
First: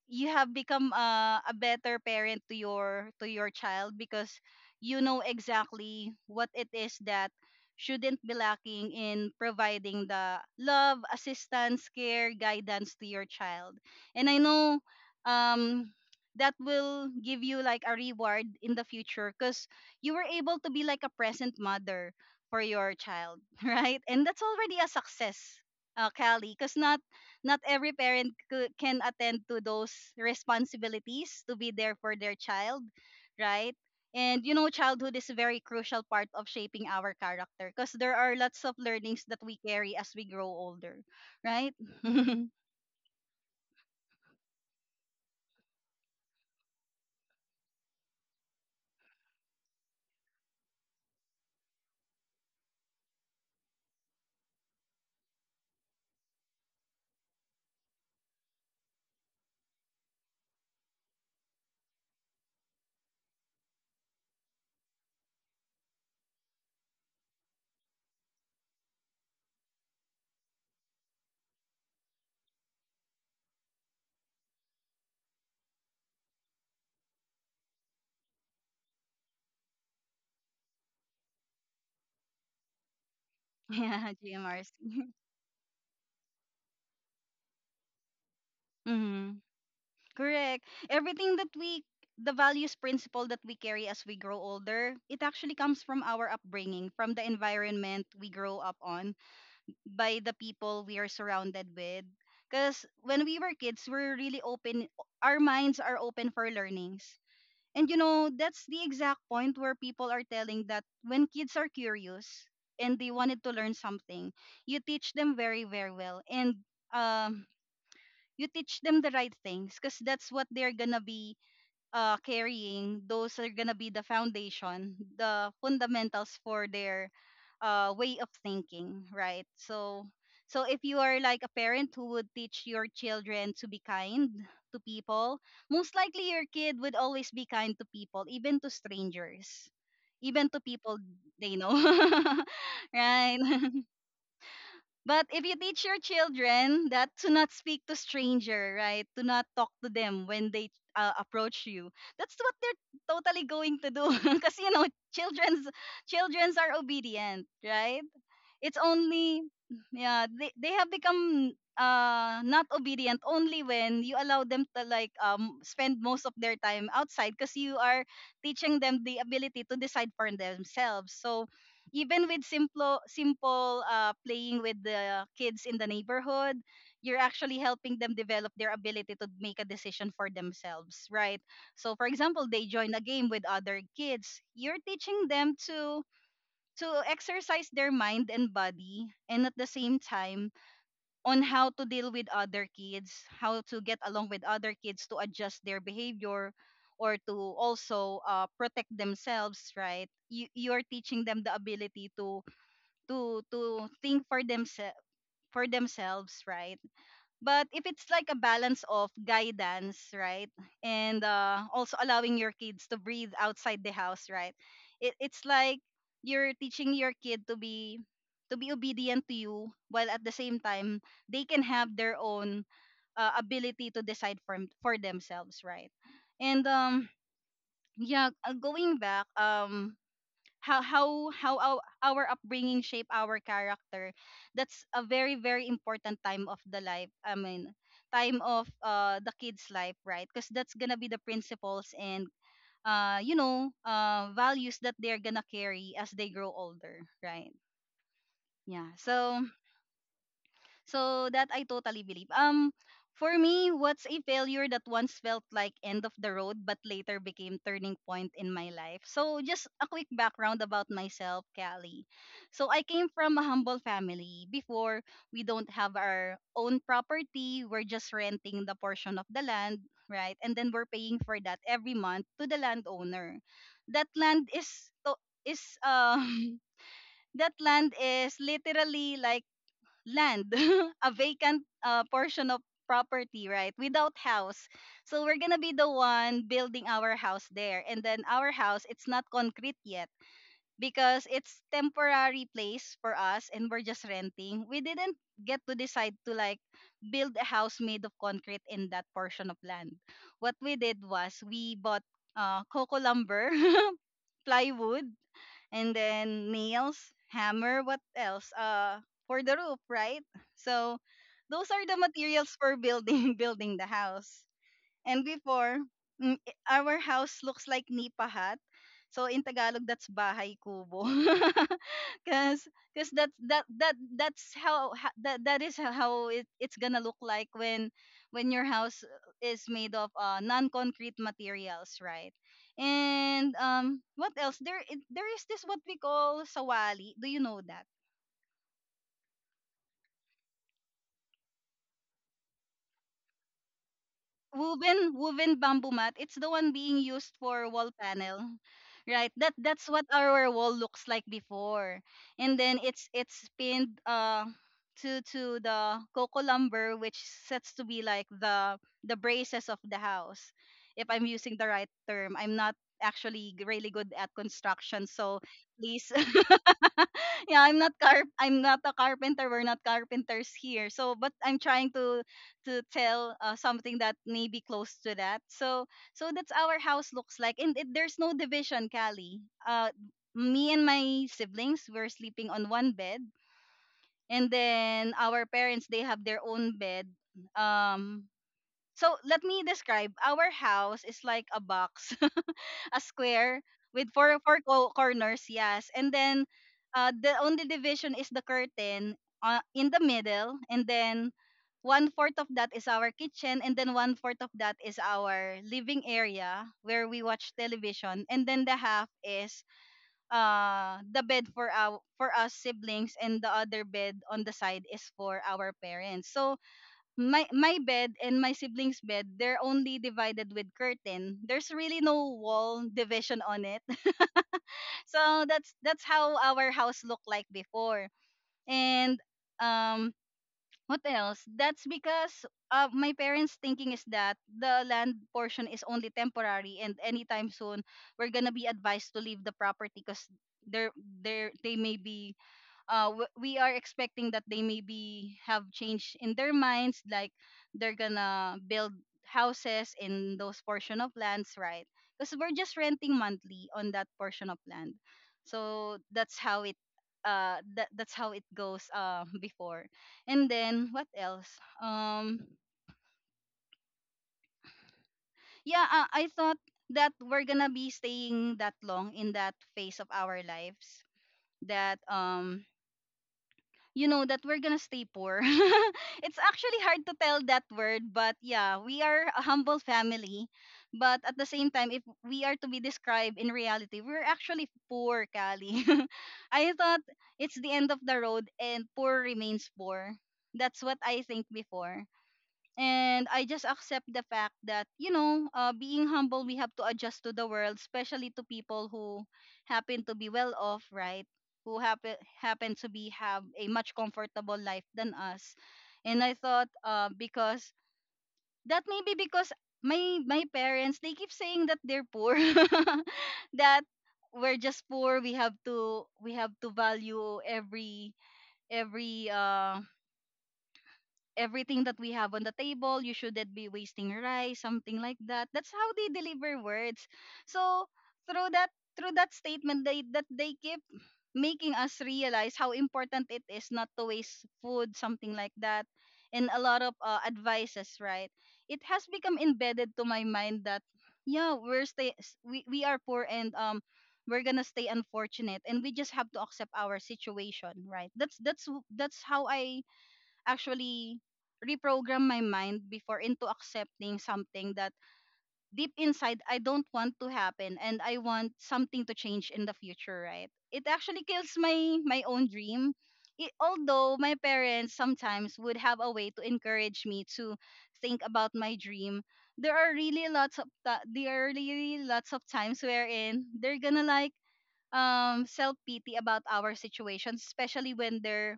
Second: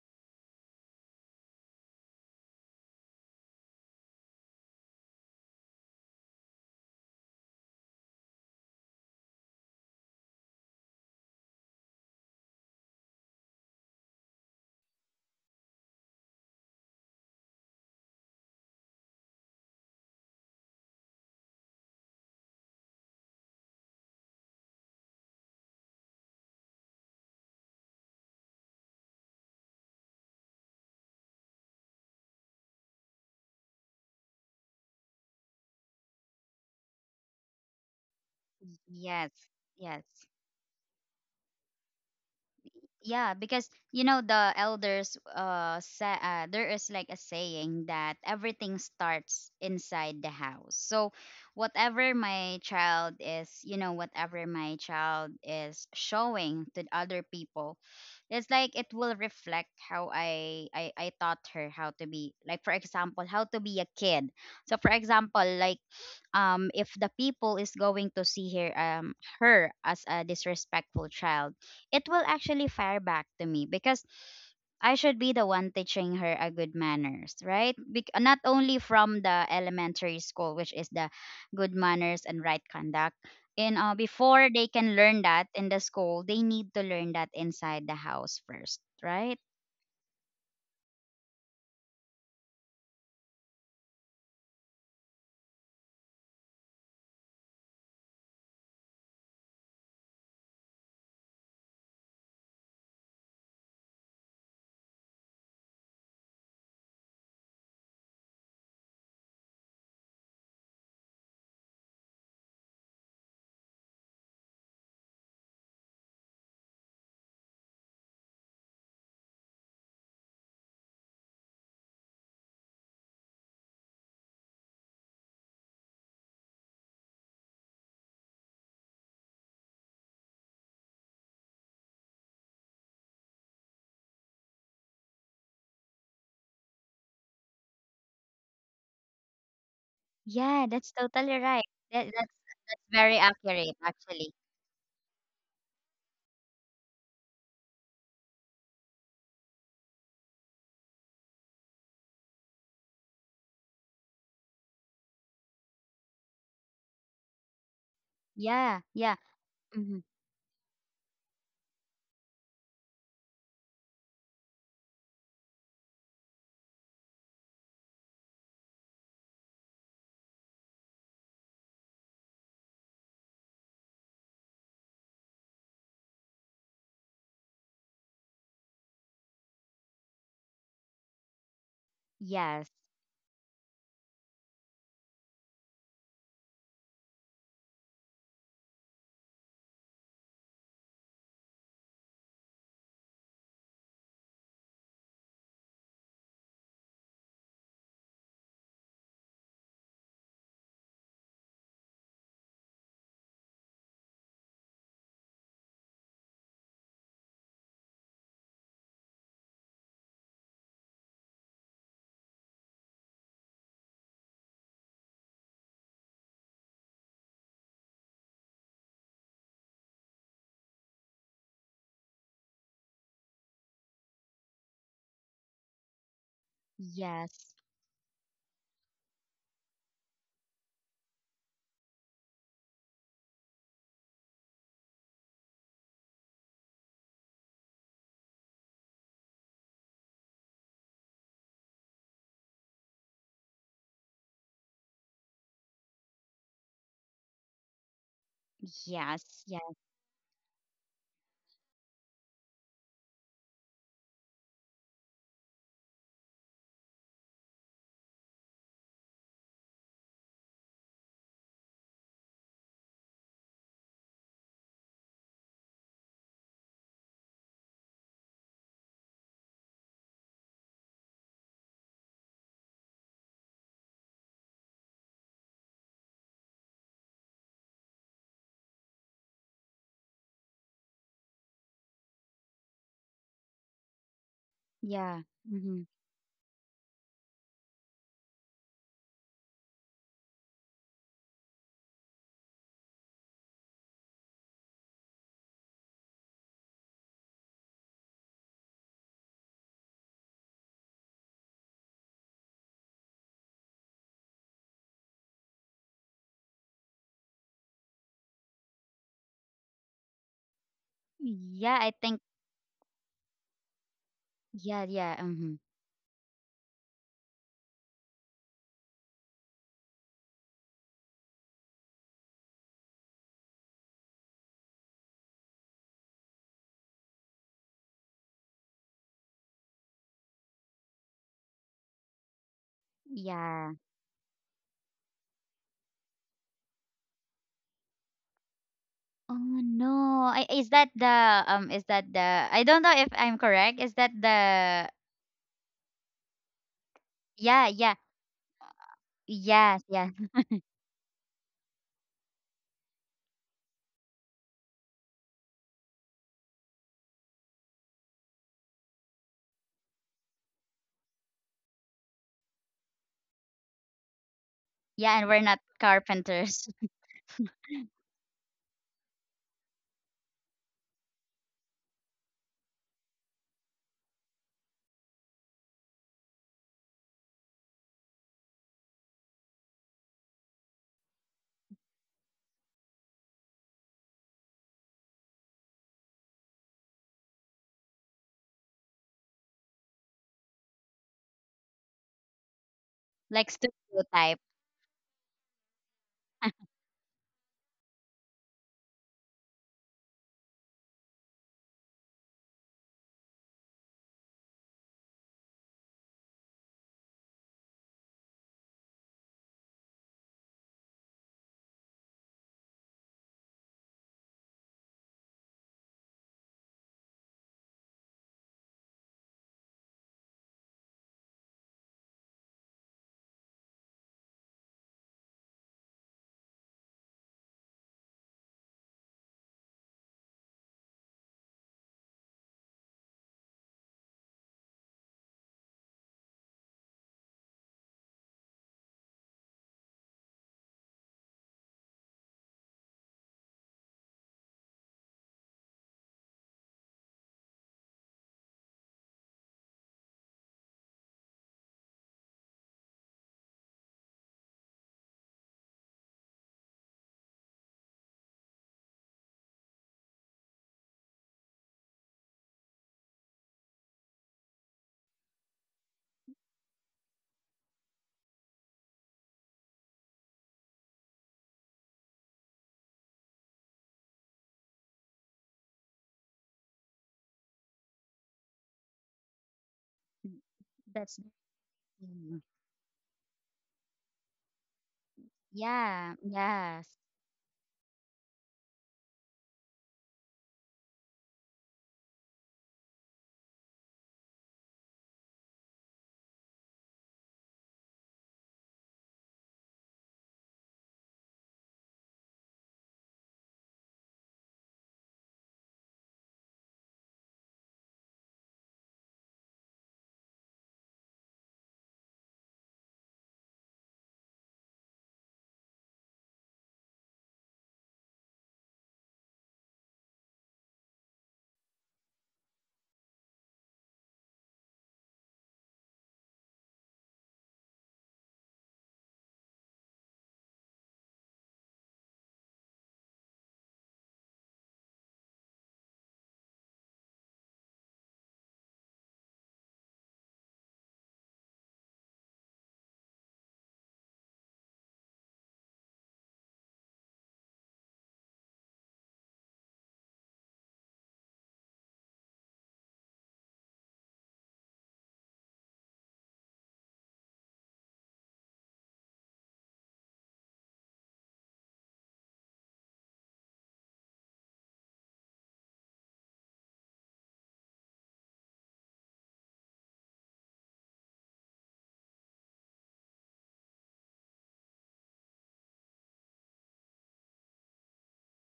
[SPEAKER 1] you have become uh, a better parent to your to your child because you know exactly what it is that shouldn't be lacking in providing the love, assistance, care, guidance to your child. And I know um that will give you like a reward in the future cuz you were able to be like a present mother for your child, right? And that's already a success. Uh, Callie, because not not every parent cou- can attend to those responsibilities to be there for their child, right? And you know, childhood is a very crucial part of shaping our character because there are lots of learnings
[SPEAKER 2] Yes.
[SPEAKER 1] that we carry
[SPEAKER 2] Yes.
[SPEAKER 1] as we
[SPEAKER 2] Yes.
[SPEAKER 1] grow older, right?
[SPEAKER 2] Yeah, because you know the elders, uh, sa- uh there is like a saying that everything starts inside the house. So whatever my child is, you know, whatever my child is showing to the other people, it's like it will reflect how I, I I taught her how to be, like for example, how to be a kid. So for example, like, um, if the people is going to see her, um, her as a disrespectful child, it will actually fire back to me because I should be the one teaching her a good manners, right? Bec- not only from the elementary school, which is the good manners and right conduct. And, uh,
[SPEAKER 1] Yeah,
[SPEAKER 2] before they can
[SPEAKER 1] G M R C.
[SPEAKER 2] learn that in the school, they need to learn that inside the house first,
[SPEAKER 1] Hmm.
[SPEAKER 2] right?
[SPEAKER 1] Correct. Everything that we the values principle that we carry as we grow older, it actually comes from our upbringing, from the environment we grow up on, by the people we are surrounded with. Because when we were kids, we're really open, our minds are open for learnings. And you know, that's the exact point where people are telling that when kids are curious and they wanted to learn something, you teach them very, very well. And um, you teach them the right things because that's what they're going to be uh, carrying, those are gonna be the foundation, the fundamentals for their uh, way of thinking, right? So, so if you are like a parent who would teach your children to be kind to people, most likely your kid would always be kind to people, even to strangers, even to
[SPEAKER 2] Yeah, that's
[SPEAKER 1] people
[SPEAKER 2] totally
[SPEAKER 1] they
[SPEAKER 2] right.
[SPEAKER 1] know,
[SPEAKER 2] That, that's that's very
[SPEAKER 1] right?
[SPEAKER 2] accurate, actually.
[SPEAKER 1] But if you teach your children that to not speak to stranger, right? To not talk to them when they uh, approach you. That's what they're totally going to do because you know, children's children's are obedient, right? it's
[SPEAKER 2] Yeah, yeah,
[SPEAKER 1] only
[SPEAKER 2] hmm,
[SPEAKER 1] Yeah. They, they have become uh not obedient only when you allow them to like um spend most of their time outside because you are teaching them the ability to decide for themselves. So even with simple simple uh playing with the kids in the neighborhood, you're actually helping them develop their ability to make a decision for themselves, right? So for example, they
[SPEAKER 2] yes.
[SPEAKER 1] join a game with other kids, you're teaching them to to exercise their mind and body, and at the same time on how to deal with other kids, how to get along with other kids, to adjust their behavior, or to also uh, protect themselves, right? You, you are teaching them the ability to to to think for themselves for themselves, right? But if it's like a balance of guidance, right, and uh, also allowing your kids to breathe outside the house, right, it, it's like you're teaching your kid to be to be obedient to you, while at the same time they can have their own uh, ability to decide for for themselves, right? And um,
[SPEAKER 2] Yes.
[SPEAKER 1] yeah, uh, going back, um, how how how our, our upbringing shape our character. That's a very, very important time of the life. I mean, time of uh the kids life, right? Because that's gonna be the principles and uh you know uh values that they're gonna carry as they grow older, right? Yeah.
[SPEAKER 2] Yes.
[SPEAKER 1] so
[SPEAKER 2] Yeah.
[SPEAKER 1] so that I totally believe. Um, for me, what's a failure that once felt like end of the road but later became turning point in my life? So just a quick background about myself, Callie. So I came from a humble family. Before, we don't have our own property. We're just renting the portion of the land, right? And then we're paying for that every month to the landowner. That land is to- is um that land is literally like land, a vacant uh, portion of property, right? Without house.
[SPEAKER 2] Yeah.
[SPEAKER 1] So we're gonna be
[SPEAKER 2] Mm-hmm.
[SPEAKER 1] the one building our house there. And then our house, it's not concrete yet because it's temporary place for us and we're just renting. We didn't get to decide to like build a house made of concrete in that portion of land. What we did was we bought uh, coco lumber, plywood, and then nails, hammer, what else? Uh, for the roof, right? So those
[SPEAKER 2] Yeah,
[SPEAKER 1] are
[SPEAKER 2] I
[SPEAKER 1] the
[SPEAKER 2] think,
[SPEAKER 1] materials for building building the house.
[SPEAKER 2] yeah, yeah.
[SPEAKER 1] And
[SPEAKER 2] Mm-hmm.
[SPEAKER 1] before, mm, i- our house looks like nipa hut. So in Tagalog, that's bahay kubo. Cause, cause that that that that's how ha- that that is how it, it's gonna look like when when your house is made of uh, non-concrete materials, right? And
[SPEAKER 2] Yeah.
[SPEAKER 1] um, what else? There i- there is this what we call sawali. Do you know that?
[SPEAKER 2] Oh no. I, is that the, um is that the, I don't know if I'm correct. Is that the?
[SPEAKER 1] woven woven bamboo mat. It's the one being used
[SPEAKER 2] Yeah,
[SPEAKER 1] for wall
[SPEAKER 2] yeah.
[SPEAKER 1] panel. Right. That
[SPEAKER 2] Yes,
[SPEAKER 1] that's what
[SPEAKER 2] yeah.
[SPEAKER 1] our wall looks like before. And then it's it's pinned uh to to the coco lumber, which sets to be like the the braces of the house. If I'm using the right term. I'm not actually g- really good at construction,
[SPEAKER 2] Yeah, and
[SPEAKER 1] so
[SPEAKER 2] we're not
[SPEAKER 1] please.
[SPEAKER 2] carpenters.
[SPEAKER 1] Yeah, i'm not car i'm not a carpenter, we're not carpenters here, so but I'm trying to to tell uh, something that may be close to that. So so that's our house looks like, and it, there's no division, Callie. Uh, me and my siblings were sleeping on one bed, and then our parents, they have their own bed. Um, so let me describe. Our house is like a box. A
[SPEAKER 2] Like
[SPEAKER 1] square
[SPEAKER 2] studio
[SPEAKER 1] with four
[SPEAKER 2] type.
[SPEAKER 1] four co- corners, yes. And then uh, the only division is the curtain uh, in the middle, and then one fourth of that is our kitchen, and then one fourth of that is our living area where we watch television, and then the half is uh the bed for our for us siblings, and the other bed on the side is for our parents. So my my bed and my siblings' bed, they're only divided with curtain. There's really no wall division on it. So that's that's how our house looked like before. And um what else? That's because uh, my parents' thinking is that the land portion is only temporary and anytime soon we're gonna be advised to leave the property because there there they may be uh, w- we are expecting that they maybe have change in their minds, like they're gonna build houses in those portion of lands, right? Because we're just renting monthly on that portion of land, so that's how it, uh, that that's how it goes, uh, before. And then what else? Um, yeah, uh, I thought that we're gonna be staying that long in that phase of our lives that um you know that we're gonna stay poor. It's actually hard to tell that word, but yeah, we are a humble family.
[SPEAKER 2] That's
[SPEAKER 1] But
[SPEAKER 2] the
[SPEAKER 1] at the same time, if
[SPEAKER 2] thing.
[SPEAKER 1] we are to be described in reality, we're actually poor, Kali.
[SPEAKER 2] Yeah,
[SPEAKER 1] I
[SPEAKER 2] yes.
[SPEAKER 1] thought it's the end of the road and poor remains poor. That's what I think before, and I just accept the fact that you know, uh, being humble, we have to adjust to the world, especially to people who happen to be well off, right? Who happen happen to be have a much comfortable life than us, and I thought, uh, because that may be because my my parents, they keep saying that they're poor, that we're just poor. We have to we have to value every every um everything that we have on the table. You shouldn't be wasting rice, something like that. That's how they deliver words. So through that through that statement they that they keep making us realize how important it is not to waste food, something like that. And a lot of uh, advices, right? It has become embedded to my mind that yeah, we're stay s- we, we are poor and um we're gonna stay unfortunate and we just have to accept our situation, right? That's that's w- that's how I actually reprogram my mind before into accepting something that deep inside I don't want to happen and I want something to change in the future, right? It actually kills my my own dream. It, although my parents sometimes would have a way to encourage me to think about my dream, there are really lots of ta- there are really lots of times wherein they're gonna like um self pity about our situations, especially when they're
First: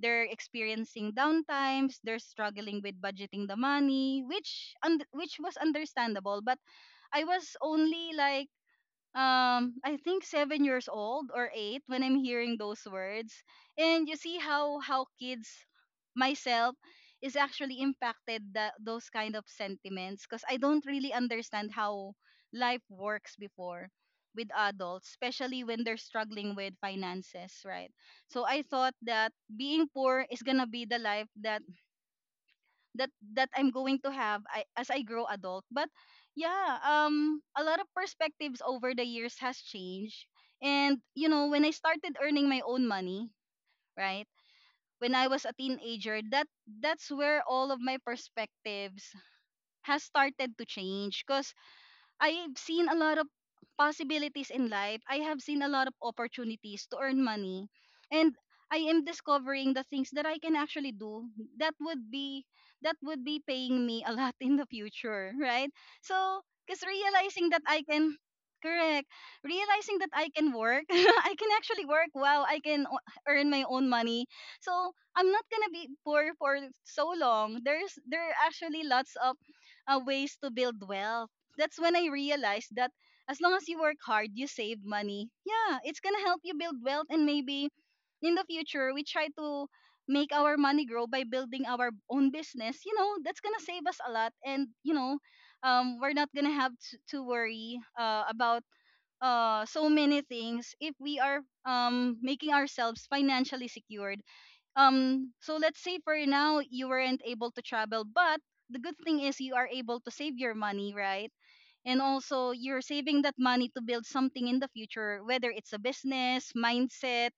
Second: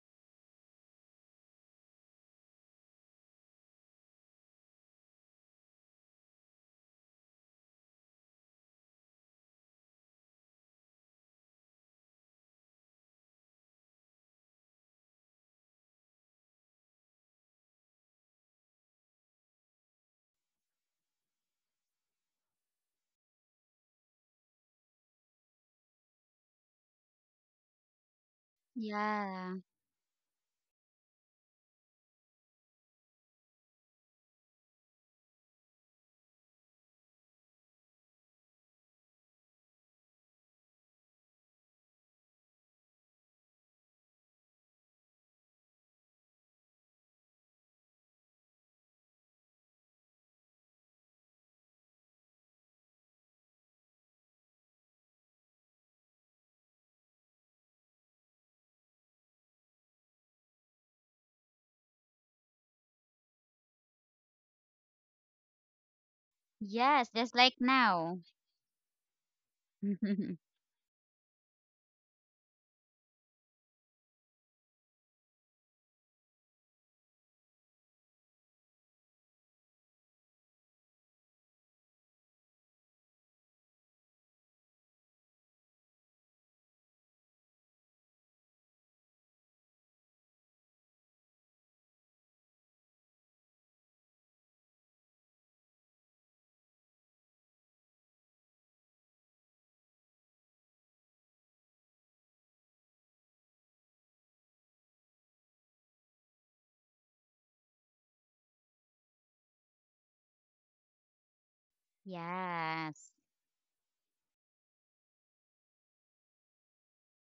[SPEAKER 1] they're experiencing downtimes. They're struggling with budgeting the money, which und- which was understandable. But I was only like um I think seven years old or eight when I'm hearing those words. And you see how how kids, myself, is actually impacted that those kind of sentiments because I don't really understand how life works before with adults, especially when they're struggling with finances, right? So I thought that
[SPEAKER 2] Yeah.
[SPEAKER 1] being poor is gonna be the life that that that I'm going to have, I, as I grow adult. But yeah, um, a lot of perspectives over the years has changed. And you know, when I started earning my own money, right? When I was a teenager, that that's where all of my perspectives has started to change. Cause I've seen a lot of possibilities in life. I have seen a lot of opportunities to earn money. And I am discovering the things that I can actually do that would be that would be paying me a lot in the future, right? So, cuz
[SPEAKER 2] Yes, just
[SPEAKER 1] realizing
[SPEAKER 2] like
[SPEAKER 1] that I can
[SPEAKER 2] now.
[SPEAKER 1] correct, realizing that I can work, I can actually work. Wow, I can o- earn my own money. So, I'm not going to be poor for so long. There's there are actually lots of uh, ways to build wealth. That's when I realized that as long as you work hard, you save money. Yeah, it's gonna help you build wealth, and maybe in the future we try to make our money grow by building our own business. You know, that's gonna save us a lot, and you know, um we're not gonna have to, to worry uh about uh so many things if we are um making ourselves financially secured. Um so let's say for now you weren't able to travel, but the good thing is you are able to save your money, right? And also you're
[SPEAKER 2] Yes.
[SPEAKER 1] saving that money to build something in the future, whether it's a business mindset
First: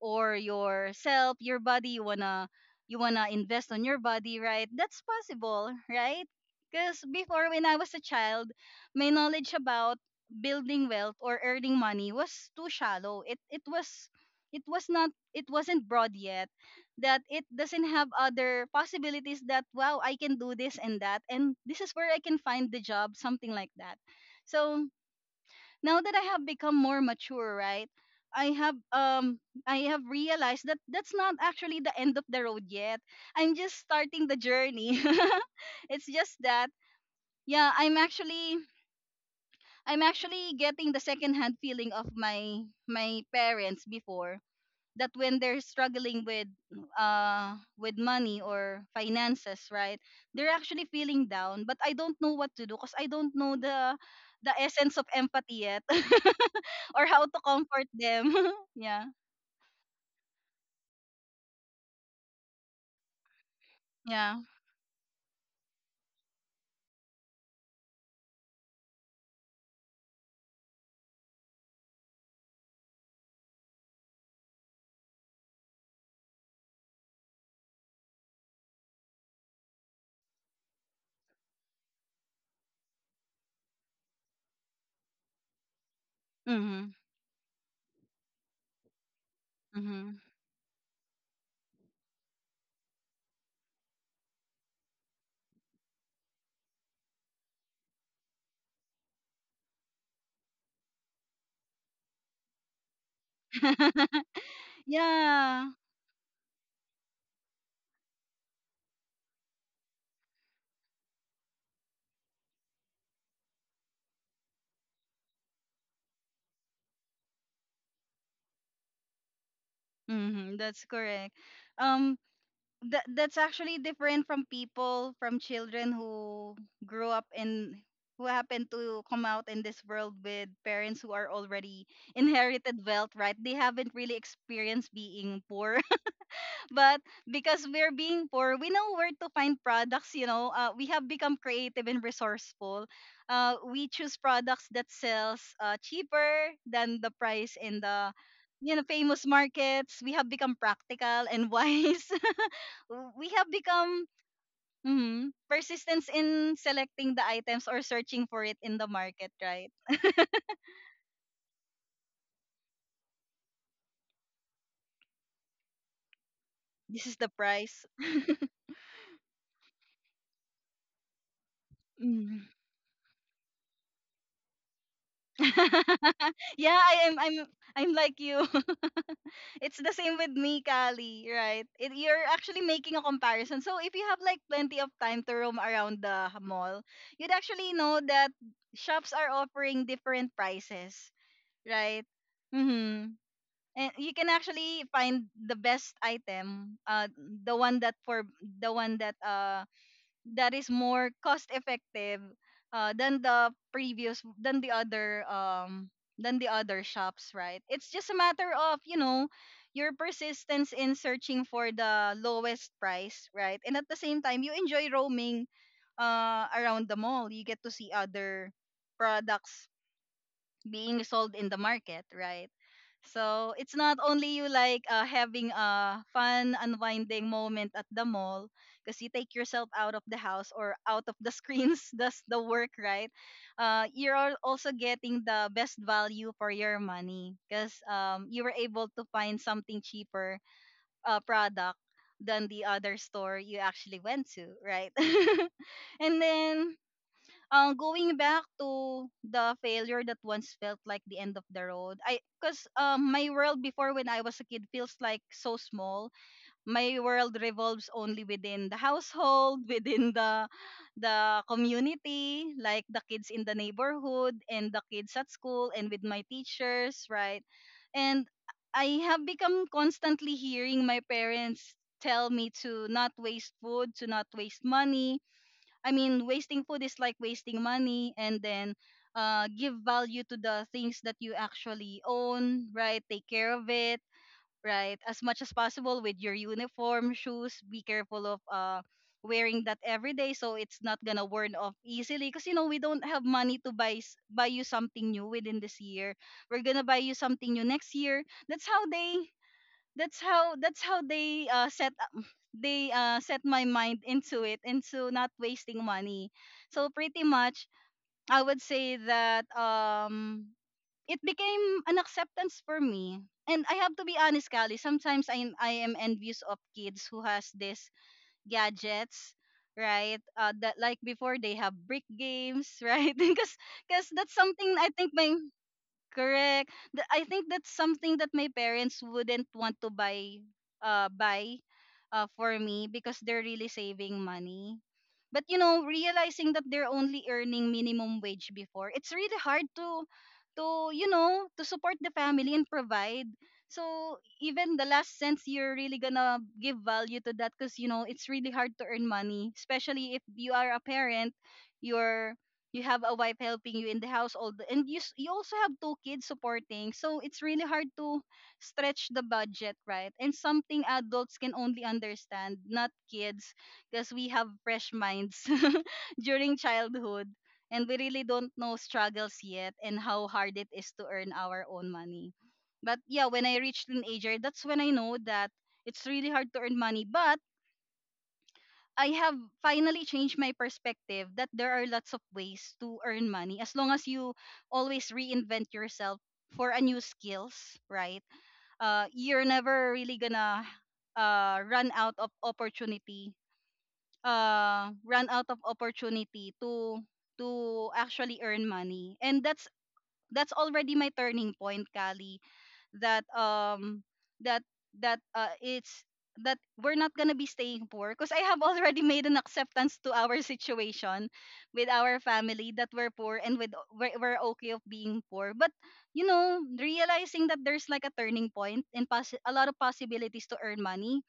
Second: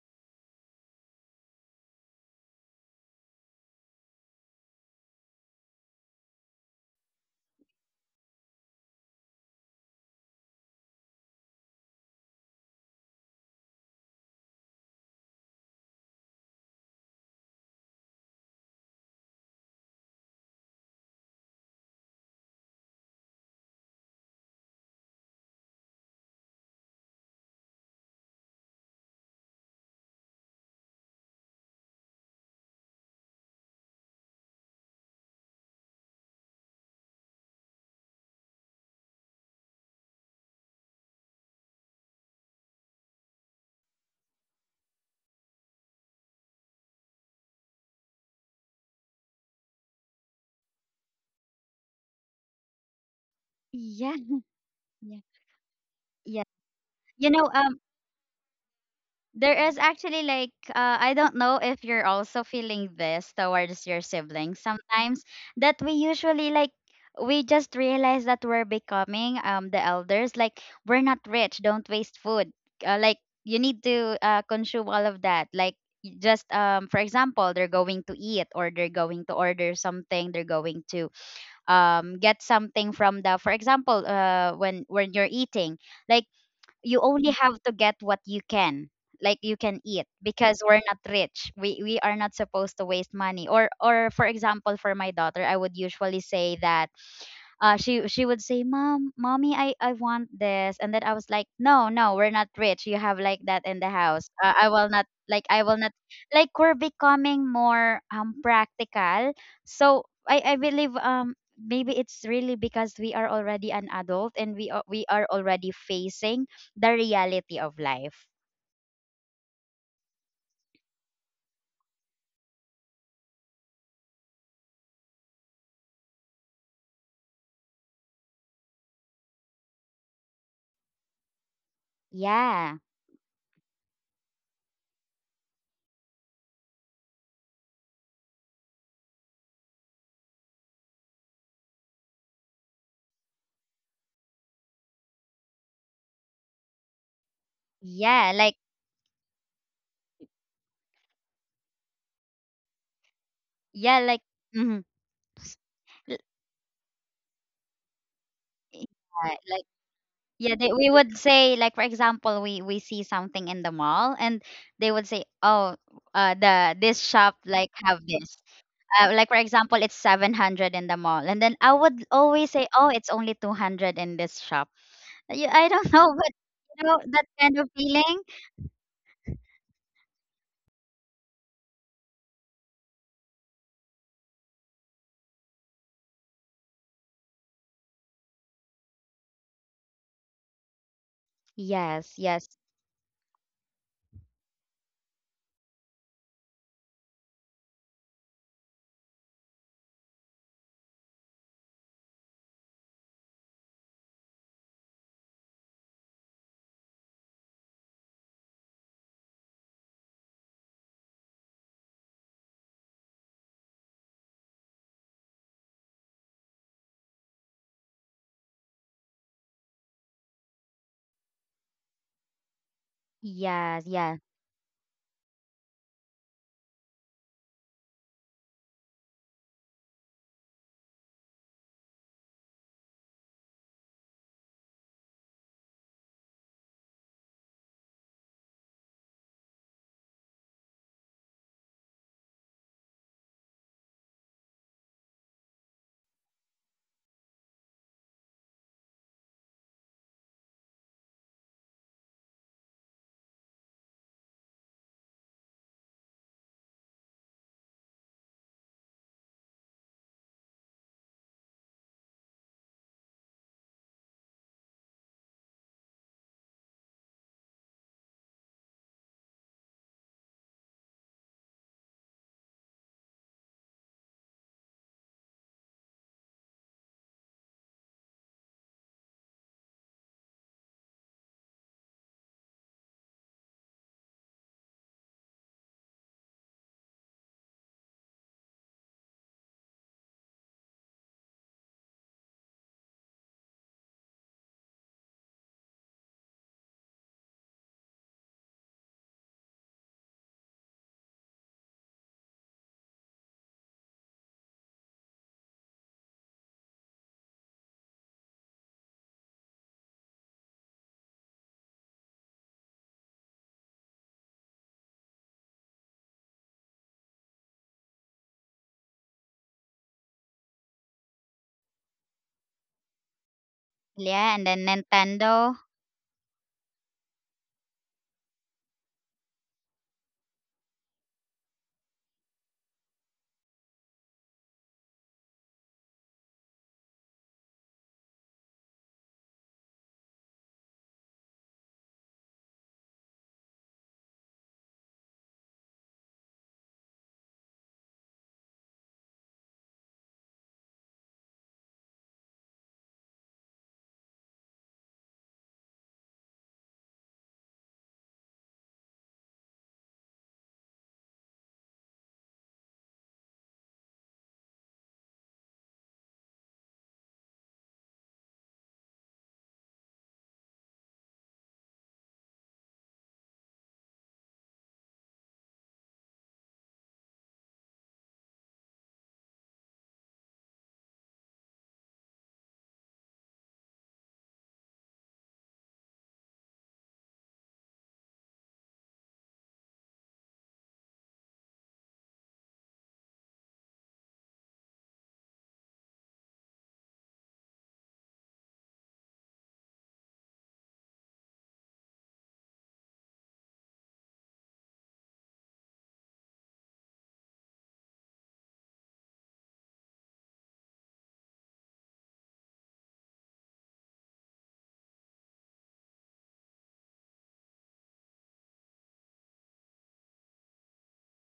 [SPEAKER 1] or yourself, your body. You wanna, you wanna invest on your body, right? That's possible, right? Because before, when I was a child, my knowledge about building wealth or earning money was too shallow. It it was, it was not, it wasn't broad yet, that it doesn't have other possibilities, that wow, I can do this and that, and this is where I can find the job, something like that. So now that I have become more mature, right? I have um I have realized that that's not actually the end of the road yet. I'm just starting the journey. It's just that, yeah, i'm actually I'm actually getting the second hand feeling of my my parents before, that when they're struggling with uh with money or finances, right? They're actually feeling down, but I don't know what to do because I don't know the
[SPEAKER 2] Yeah.
[SPEAKER 1] the essence of
[SPEAKER 2] Yeah.
[SPEAKER 1] empathy yet,
[SPEAKER 2] Yeah.
[SPEAKER 1] or how
[SPEAKER 2] You
[SPEAKER 1] to
[SPEAKER 2] know, um
[SPEAKER 1] comfort them. Yeah.
[SPEAKER 2] there is actually like, uh, I don't know if you're also feeling this towards your
[SPEAKER 1] Yeah.
[SPEAKER 2] siblings sometimes, that we usually like, we just realize that we're becoming, um the elders, like we're not rich, don't waste food, uh, like you need to, uh, consume all of that, like y- just, um for example they're going to eat or they're going to order something, they're going to, um get something from the, for example, uh when when you're eating like,
[SPEAKER 1] Mhm.
[SPEAKER 2] you only have to get what you can, like you can eat,
[SPEAKER 1] Mhm.
[SPEAKER 2] because we're not rich, we we are not supposed to waste money. or or for example, for my daughter, I would usually say that, uh, she she would say, "Mom, mommy, I I want this," and then I was like, "No, no, we're not rich. You have like that in the house. Uh, I will not like, I
[SPEAKER 1] Yeah.
[SPEAKER 2] will not like, we're becoming more, um practical." So I I believe, um maybe it's really because we are already an adult, and we are, we are already facing the reality of life.
[SPEAKER 1] Mhm, that's correct. um that that's actually different from people, from children who grew up in, who happen to come out in this world with parents who are already
[SPEAKER 2] Yeah,
[SPEAKER 1] inherited wealth, right? They haven't really experienced being poor. But because we're being poor, we know where to find products, you know. Uh, we have become creative and resourceful. Uh, we choose products that sells uh, cheaper than the price in the,
[SPEAKER 2] yeah, like,
[SPEAKER 1] you know, famous markets. We have become practical and wise. W- we have
[SPEAKER 2] yeah,
[SPEAKER 1] become,
[SPEAKER 2] like. Mhm.
[SPEAKER 1] mhm, persistence
[SPEAKER 2] L-
[SPEAKER 1] in selecting the items or searching for it in the market,
[SPEAKER 2] Yeah,
[SPEAKER 1] right?
[SPEAKER 2] yeah, they, we would say like for example, we we see something in the mall, and they would say, "Oh, uh the this
[SPEAKER 1] This is the
[SPEAKER 2] shop like
[SPEAKER 1] price.
[SPEAKER 2] have this." Uh, like for example, it's seven hundred in the mall. And then I would
[SPEAKER 1] Mm.
[SPEAKER 2] always say, "Oh, it's only two hundred in this shop." Yeah, I don't know, but
[SPEAKER 1] Yeah,
[SPEAKER 2] you know
[SPEAKER 1] I am
[SPEAKER 2] that
[SPEAKER 1] I'm
[SPEAKER 2] kind of
[SPEAKER 1] I'm like
[SPEAKER 2] feeling?
[SPEAKER 1] you. It's the same with me, Kali, right? It, you're actually making a comparison. So if you have like plenty of time to roam around the mall, you'd actually know that shops are offering different prices, right?
[SPEAKER 2] Yes, yes.
[SPEAKER 1] Mhm. And you can actually find the best item, uh the one that for the one that uh that is more cost effective uh than the previous than the other um than the other shops, right? It's just a matter of, you know, your persistence in searching for the lowest price, right? And at the same time, you enjoy roaming uh around the mall. You get to see other products being sold in the market, right? So it's
[SPEAKER 2] Yes,
[SPEAKER 1] not
[SPEAKER 2] yeah.
[SPEAKER 1] only you like uh, having a fun unwinding moment at the mall, because you take yourself out of the house or out of the screens, does the work, right? Uh, you're al- also getting the best value for your money because um, you were able to find something cheaper uh, product than the other store you actually went to, right? And then, uh, going back to the failure that once felt like the end of the road. I Because um, my world before, when I was a kid, feels like so small. My world revolves only within the household, within the the community, like the kids in the neighborhood and the kids at school and with my teachers, right? And I have become constantly hearing my parents tell me to not waste food, to not waste money. I mean, wasting food is like wasting money. And then, uh, give value to the things that you actually own, right? Take care of it, right? As much as possible with your uniform, shoes. Be careful of uh, wearing that every day, so it's not gonna worn off easily. Cause you know we don't have money to buy s- buy you something new within this year. We're gonna buy you something new next year. That's how they, that's how that's how they uh, set up they uh, set my mind into it, into not wasting money. So pretty much, I would say that um it became an acceptance for me. And I have to be honest, Callie, sometimes i, I am envious of kids who has this gadgets, right? Uh, that like before, they have brick games, right? Because because
[SPEAKER 2] Yeah,
[SPEAKER 1] that's
[SPEAKER 2] and then
[SPEAKER 1] something I think my,
[SPEAKER 2] Nintendo.
[SPEAKER 1] correct, Th- I think that's something that my parents wouldn't want to buy uh buy uh for me because they're really saving money. But you know, realizing that they're only earning minimum wage before, it's really hard to to you know, to support the family and provide. So even the last cents, you're really gonna give value to that, because you know it's really hard to earn money, especially if you are a parent. You're, you have a wife helping you in the household, and you s- you also have two kids supporting, so it's really hard to stretch the budget, right? And something adults can only understand, not kids, because we have fresh minds during childhood, and we really don't know struggles yet, and how hard it is to earn our own money. But yeah, when I reached teenager, that's when I know that it's really hard to earn money. But I have finally changed my perspective that there are lots of ways to earn money, as long as you always reinvent yourself for a new skills, right? Uh, you're never really gonna uh, run out of opportunity uh, run out of opportunity to to actually earn money. And that's that's already my turning point, Kali. that um that that uh, it's that we're not gonna be staying poor, because I have already made an acceptance to our situation with our family, that we're poor, and with we're, we're okay of being poor. But you know, realizing that there's like a turning point and possi a lot of possibilities to earn money,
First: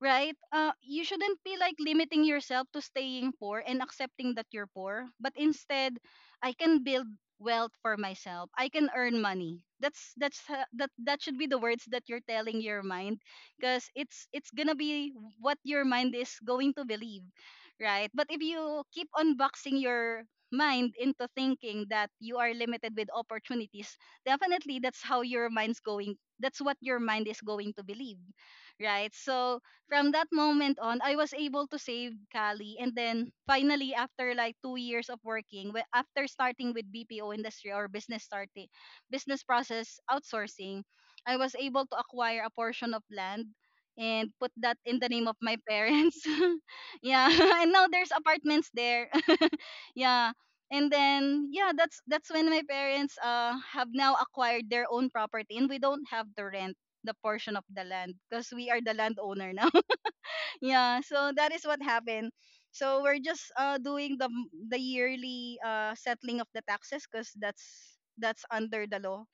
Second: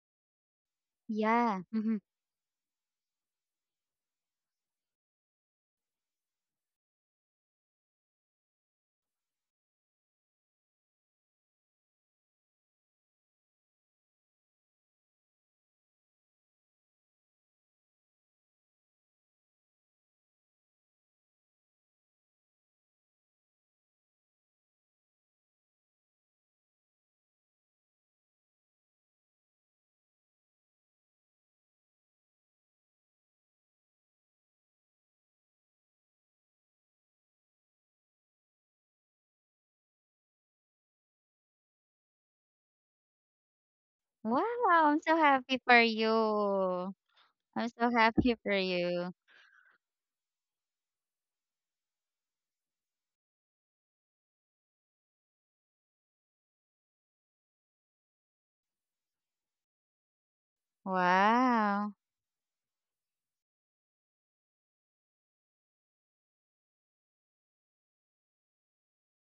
[SPEAKER 1] right? Uh, you shouldn't be
[SPEAKER 2] Yeah.
[SPEAKER 1] like
[SPEAKER 2] Hmm.
[SPEAKER 1] limiting yourself to staying poor and accepting that you're poor, but instead, I can build wealth for myself. I can earn money. That's that's h- that That should be the words that you're telling your mind, because it's it's going to be what your mind is going to believe, right? But if you keep on boxing your mind into thinking that you are limited with opportunities, definitely that's how your mind's going that's what your mind is going to believe, right? So from that moment on, I was able to save, Cali. And then finally, after like two years of working, wh- after starting with B P O industry, or business starting, business process outsourcing, I was able to acquire a portion of land and
[SPEAKER 2] Wow,
[SPEAKER 1] put that
[SPEAKER 2] I'm
[SPEAKER 1] in the
[SPEAKER 2] so
[SPEAKER 1] name of
[SPEAKER 2] happy
[SPEAKER 1] my
[SPEAKER 2] for you.
[SPEAKER 1] parents. Yeah.
[SPEAKER 2] I'm
[SPEAKER 1] And
[SPEAKER 2] so
[SPEAKER 1] now there's
[SPEAKER 2] happy for
[SPEAKER 1] apartments
[SPEAKER 2] you.
[SPEAKER 1] there. Yeah. And then yeah, that's that's when my parents uh have now acquired their own property, and we don't have to rent the portion of the land because we are the landowner now. Yeah, so that is what
[SPEAKER 2] Wow.
[SPEAKER 1] happened. So we're just uh doing the m- the yearly uh settling of the taxes, because that's that's under the law,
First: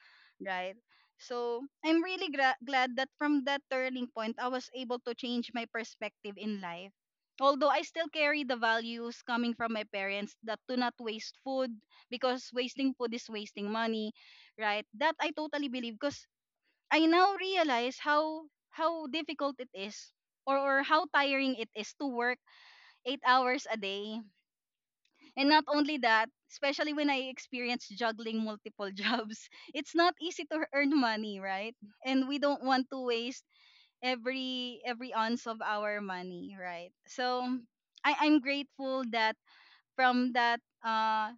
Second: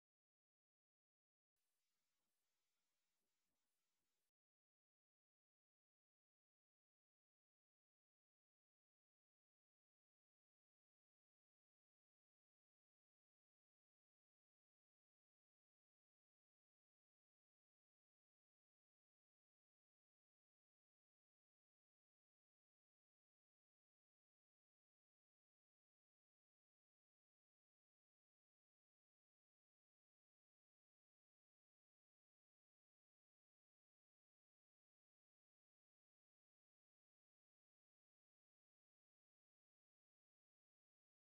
[SPEAKER 1] right? So I'm really gra- glad that from that turning point, I was able to change my perspective in life. Although I still carry the values coming from my parents, that do not waste food, because wasting food is wasting money, right? That I totally believe, because I now realize how how difficult it is, or, or how tiring it is to work eight hours a day. And not only that, especially when I experienced juggling multiple jobs, it's not easy to earn money, right? And we don't want to waste every every ounce of our money, right? So I, I'm grateful that from that uh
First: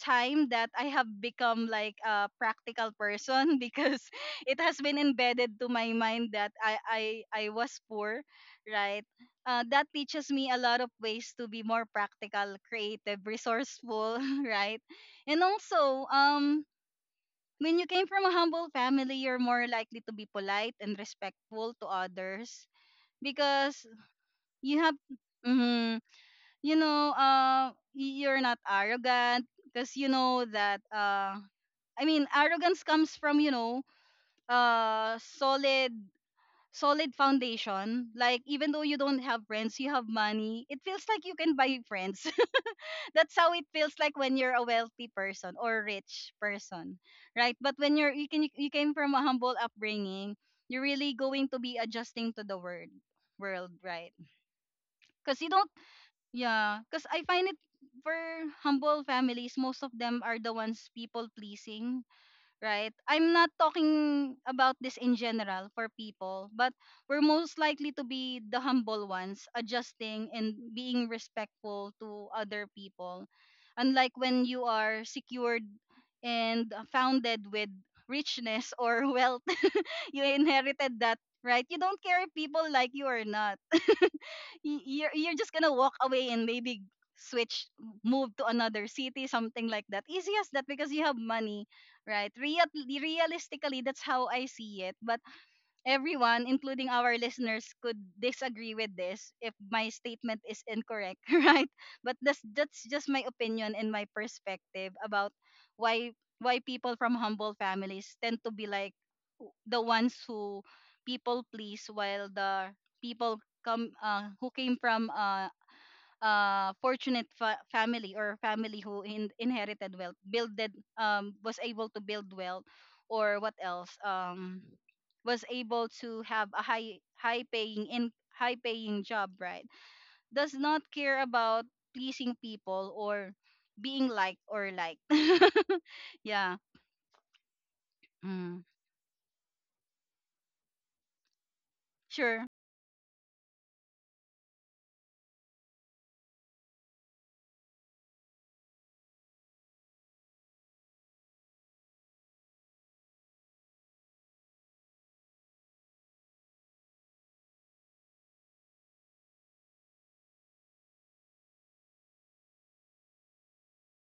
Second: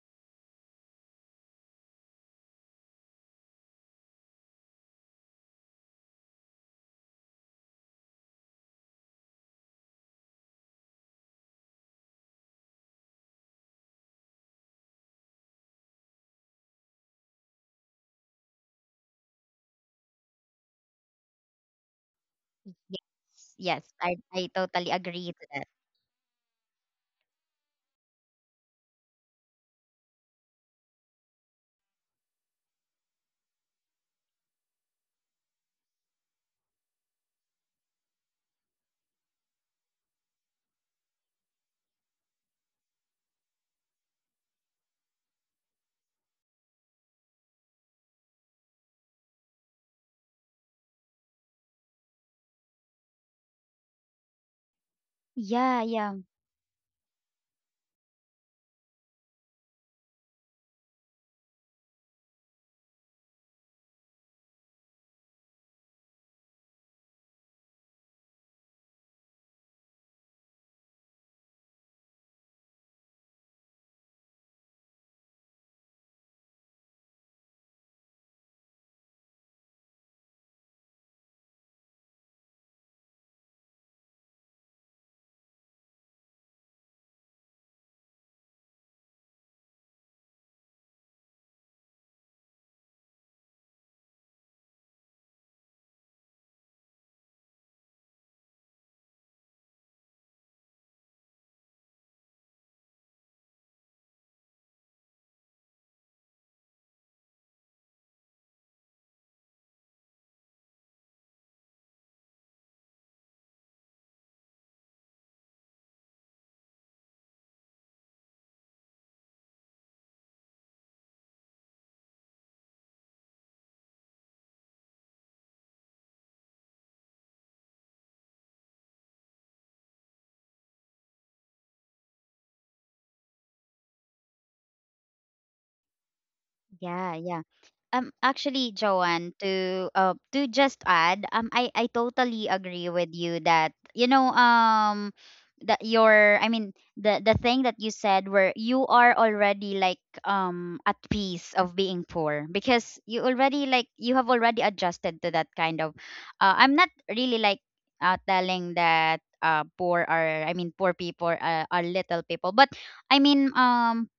[SPEAKER 1] time that I have become like a practical person because it has been embedded to my mind that I I I was poor, right? Uh, that teaches me a lot of ways to be more practical, creative, resourceful, right? And also, um, when you came from a humble family, you're more likely to be polite and respectful to others
[SPEAKER 2] Yes,
[SPEAKER 1] because
[SPEAKER 2] yes, I I
[SPEAKER 1] you
[SPEAKER 2] totally
[SPEAKER 1] have.
[SPEAKER 2] agree to that.
[SPEAKER 1] Mhm. You know, uh, y- you're not arrogant because you know that. Uh, I mean, arrogance comes from you know, uh, solid, solid foundation. Like even though you don't have friends, you have money. It feels like you can buy friends. That's how it feels like when you're a wealthy person or rich person, right? But when you're you can you came from a humble upbringing, you're really going to be adjusting to the world, world, right? Because you don't
[SPEAKER 2] Yeah, yeah.
[SPEAKER 1] Yeah, because I find it for humble families, most of them are the ones people pleasing, right? I'm not talking about this in general for people, but we're most likely to be the humble ones, adjusting and being respectful to other people. Unlike when you are secured and founded with richness or wealth, you inherited that, right? You don't care if people like you or not. Y- you're you're just gonna walk away and maybe switch move to another city, something like that, easy as that because you have money, right? Real, realistically that's how I see it. But everyone, including our listeners, could disagree with this if my statement is incorrect, right? But that's that's just my opinion and my perspective about why why people from humble families tend to be like w- the ones who people please, while the people come uh, who came from uh, uh, fortunate fa- family, or family who in- inherited wealth, builded, um, was able to build wealth, or what else, um, was able to have a high high paying in high paying job, right? Does not care about pleasing people or being liked or liked. Yeah.
[SPEAKER 2] Yeah, yeah. Um,
[SPEAKER 1] Mm.
[SPEAKER 2] actually, Joanne, to uh, to just add, um, I I
[SPEAKER 1] Sure.
[SPEAKER 2] totally agree with you that you know um that your I mean the the thing that you said where you are already like um at peace of being poor because you already like you have already adjusted to that kind of uh, I'm not really like uh, telling that uh poor are I mean poor people are, are little people but I mean um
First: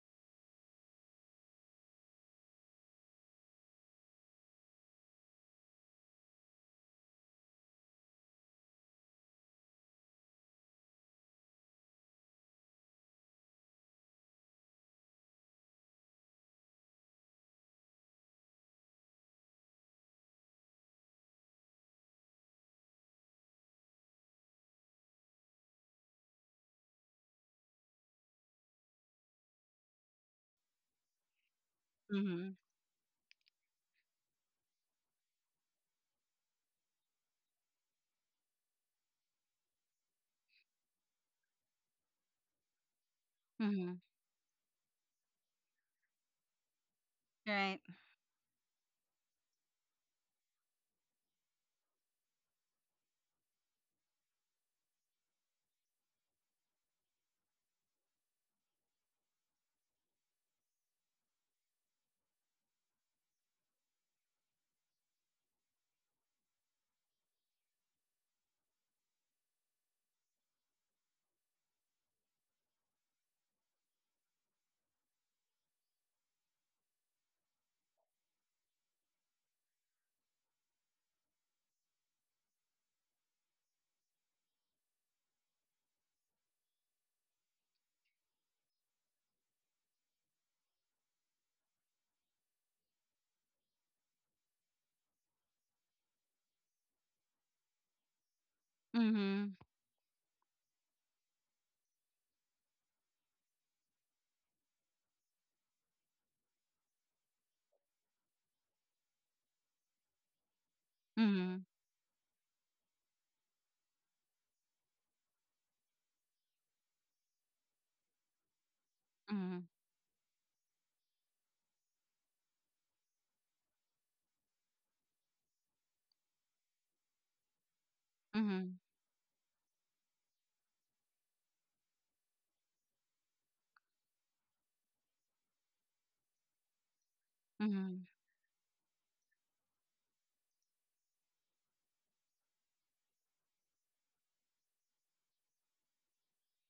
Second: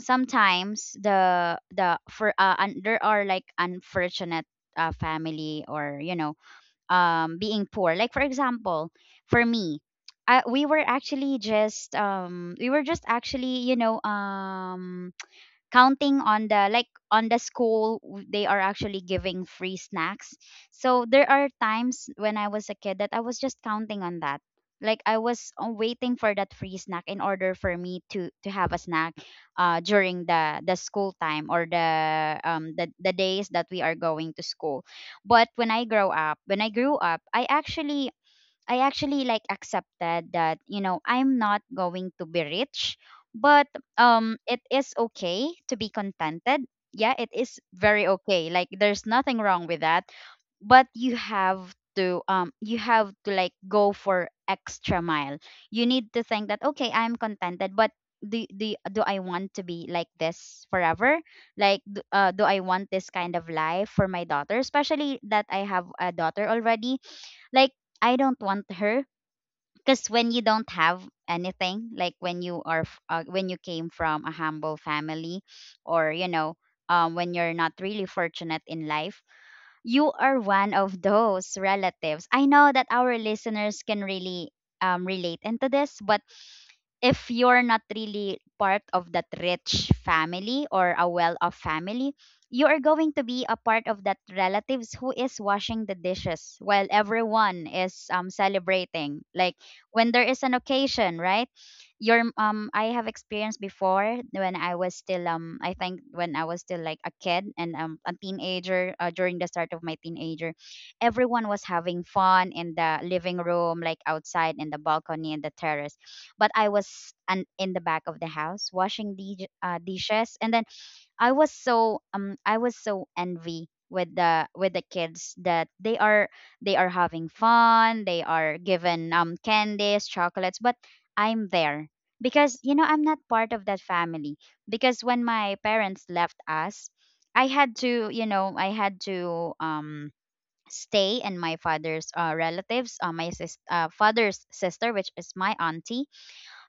[SPEAKER 2] sometimes the the for uh, un, there are like unfortunate uh, family or you know um being poor like for example for me I, we were actually just um we were just actually you know um counting on the like on the school w- they are actually giving free snacks. So there are times when I was a kid that I was just counting on that. Like I was uh, waiting for that free snack in order for me to to have a snack uh during the the school time or the
[SPEAKER 1] Mm-hmm.
[SPEAKER 2] um the, the days that we are going to school. But when i grow up when I grew up, I actually I actually like accepted that you know I'm not going to be rich, but
[SPEAKER 1] Mm-hmm.
[SPEAKER 2] um it is okay to be contented. Yeah, it is
[SPEAKER 1] Right.
[SPEAKER 2] very okay. Like there's nothing wrong with that, but you have to um you have to like go for extra mile. You need to think that okay, I'm contented, but do do do I want to be like this forever? Like d- uh, do I want this kind of life for my daughter, especially that I have a daughter already? Like I don't want her because when you don't have anything, like when you are f- uh, when you came from a humble family, or you know, um, when you're not really fortunate in life, you are one of those relatives. I know that our listeners can really um relate into this, but if you're not really part of that rich family or a well-off family, you are going to be a part of that relatives who is washing the dishes while everyone is um celebrating.
[SPEAKER 1] Mm-hmm.
[SPEAKER 2] Like when there is an occasion, right? Your um I have experienced before when I was still um I think when I was still like a kid and um a teenager uh, during the start of my teenager, everyone
[SPEAKER 1] Mm-hmm.
[SPEAKER 2] was having fun in the living room, like outside in the balcony and the terrace, but I was an, in the back of the house washing the
[SPEAKER 1] Mm-hmm.
[SPEAKER 2] uh, dishes, and then I was so um I was so envy with the with the kids that they are they are having fun, they are
[SPEAKER 1] Mm-hmm.
[SPEAKER 2] given um candies, chocolates, but I'm there because you know I'm not part of that family. Because when my parents left us, I had
[SPEAKER 1] Mm-hmm.
[SPEAKER 2] to you know I had to um stay in my father's uh, relatives, uh, my sis- uh, father's sister, which is my auntie.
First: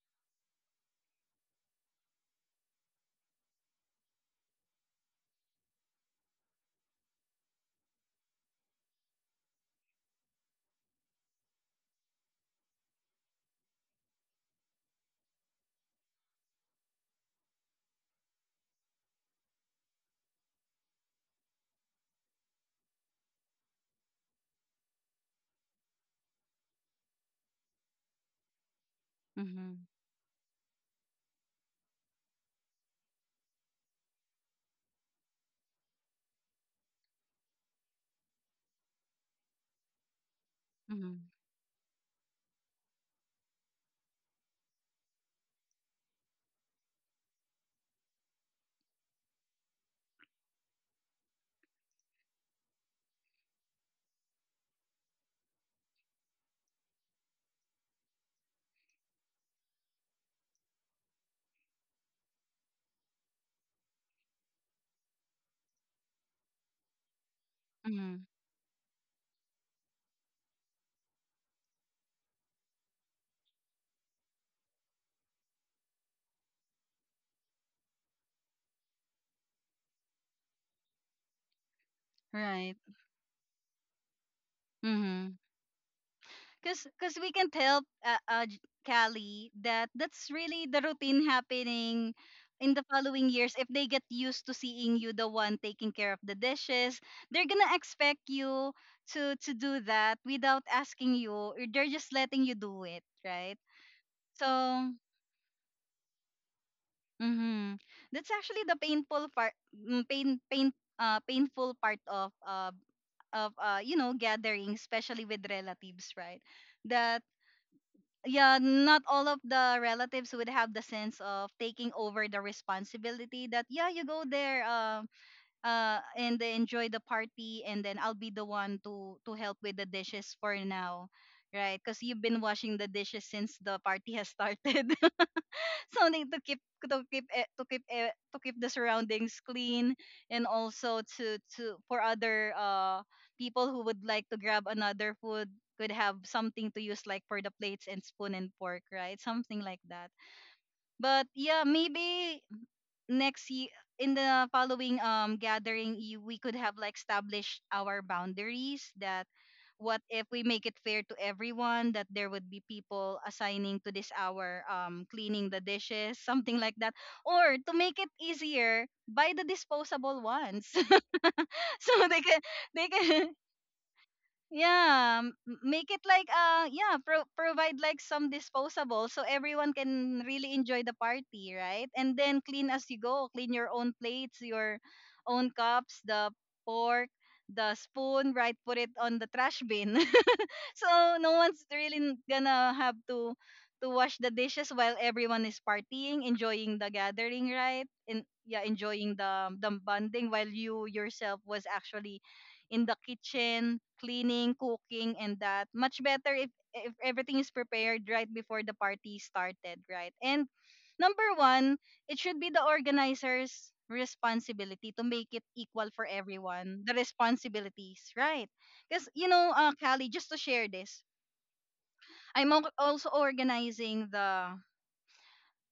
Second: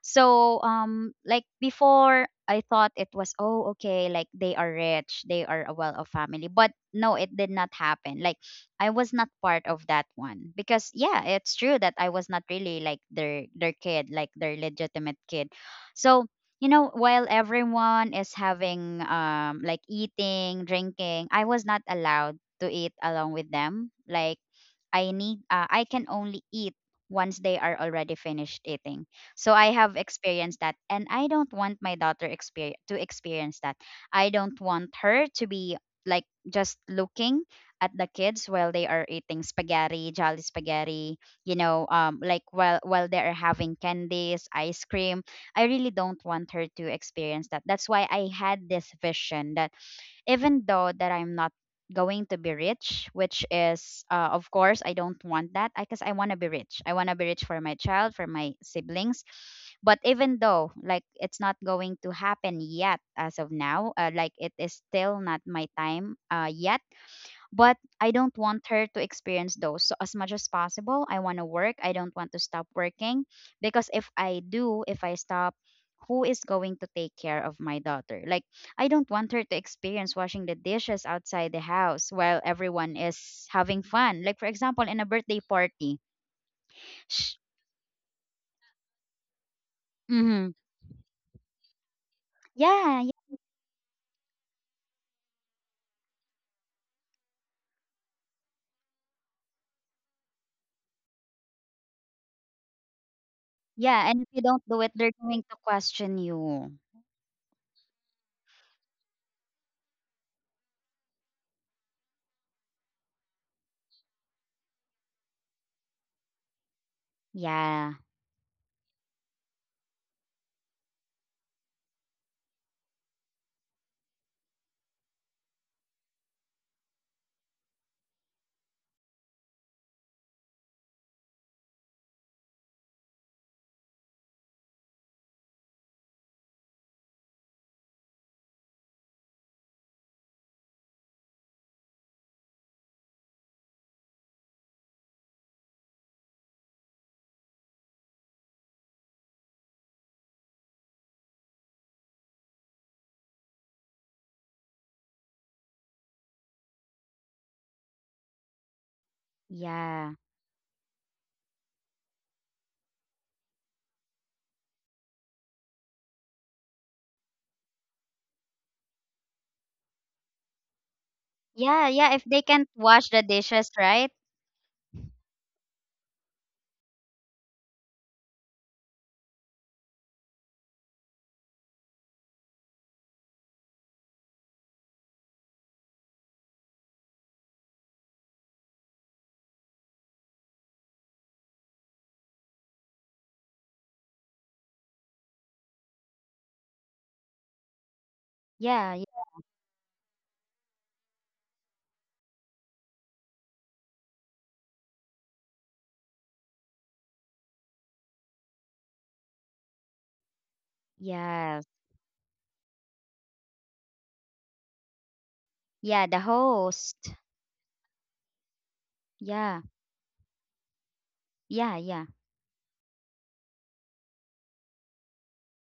[SPEAKER 2] So um like before I thought it was oh okay like they are rich, they are a well-off family. But no, it did not happen. Like I was not part of that one because yeah, it's true that I was not really like their their kid, like their legitimate kid. So you know, while everyone is having um like eating, drinking, I was not allowed to eat along with them. Like I need uh, I can only eat once they are already finished eating. So
[SPEAKER 1] Mm-hmm.
[SPEAKER 2] I have experienced that and I don't want my daughter experience to experience that. I don't want her to be like just looking at the kids while they are eating spaghetti, jolly spaghetti, you know, um like while while they are having candies, ice cream. I really don't want her to experience that. That's why I had this vision that even though that I'm not going to be rich, which is, uh, of course, I don't want that because I want to be rich. I want to be rich for my child, for my siblings. But even though, like, it's not going to happen yet as of now, uh, like, it is still not my time uh, yet, but I
[SPEAKER 1] Mm-hmm.
[SPEAKER 2] don't want her to experience those. So as much as possible, I want to work. I don't want to stop working because if I do, if I stop, who is going to take care of my daughter? Like I don't want her to experience washing the dishes outside the house while
[SPEAKER 1] Right.
[SPEAKER 2] everyone is having fun. Like for example, in a
[SPEAKER 1] Mm-hmm.
[SPEAKER 2] birthday party.
[SPEAKER 1] Cause, cause we
[SPEAKER 2] Sh-
[SPEAKER 1] can't help uh, uh, J- Callie, that that's
[SPEAKER 2] mm-hmm.
[SPEAKER 1] really the routine happening in the
[SPEAKER 2] Yeah, yeah,
[SPEAKER 1] following years. If they get used to seeing you the one taking care of the dishes, they're gonna expect you to to do that without asking you, or they're just letting you do it, right?
[SPEAKER 2] yeah. And if you
[SPEAKER 1] So,
[SPEAKER 2] don't do it, they're going to question you.
[SPEAKER 1] mm-hmm, that's actually the painful part, mm, pain, pain, uh, painful part of uh of uh you know, gathering, especially with relatives, right? That
[SPEAKER 2] Yeah,
[SPEAKER 1] yeah, not all of the relatives would have the sense of taking over the responsibility that yeah, you go there, um uh and they enjoy the party, and then I'll be the one to to help with the dishes for now. Right? Cuz you've been washing the dishes since the party has started, something to keep to keep e- to keep e- to keep the surroundings clean, and also to to for other uh people who would like to grab another food could have something to use, like for the plates and spoon and fork, right, something like that. But yeah, maybe next year, in the following um gathering, you, we could have like established our boundaries that what
[SPEAKER 2] yeah,
[SPEAKER 1] if we make it fair to everyone, that there would be people assigning to this hour um cleaning the dishes, something like that, or to make it easier buy the disposable ones.
[SPEAKER 2] yeah,
[SPEAKER 1] So
[SPEAKER 2] yeah.
[SPEAKER 1] they
[SPEAKER 2] If
[SPEAKER 1] can
[SPEAKER 2] they can't
[SPEAKER 1] they
[SPEAKER 2] wash the
[SPEAKER 1] can
[SPEAKER 2] dishes, right?
[SPEAKER 1] yeah, m- m- make it like uh yeah, pro- provide like some disposable so everyone can really enjoy the party, right? And then clean as you go, clean your own plates, your own cups, the pork, the spoon, right? Put it on the trash bin. So no one's really gonna have to to wash the dishes while everyone is partying, enjoying the gathering, right? And yeah,
[SPEAKER 2] Yeah,
[SPEAKER 1] enjoying
[SPEAKER 2] yeah.
[SPEAKER 1] the the bonding while you yourself was actually in the kitchen cleaning, cooking, and that. Much better if if everything is prepared right before the party started, right? And number
[SPEAKER 2] Yeah.
[SPEAKER 1] one, it should be the organizer's responsibility to make it equal
[SPEAKER 2] Yeah,
[SPEAKER 1] for
[SPEAKER 2] the
[SPEAKER 1] everyone. The
[SPEAKER 2] host.
[SPEAKER 1] responsibilities, right? Because, you know,
[SPEAKER 2] Yeah.
[SPEAKER 1] uh, Callie, just to share this,
[SPEAKER 2] Yeah, yeah.
[SPEAKER 1] I'm al- also organizing the.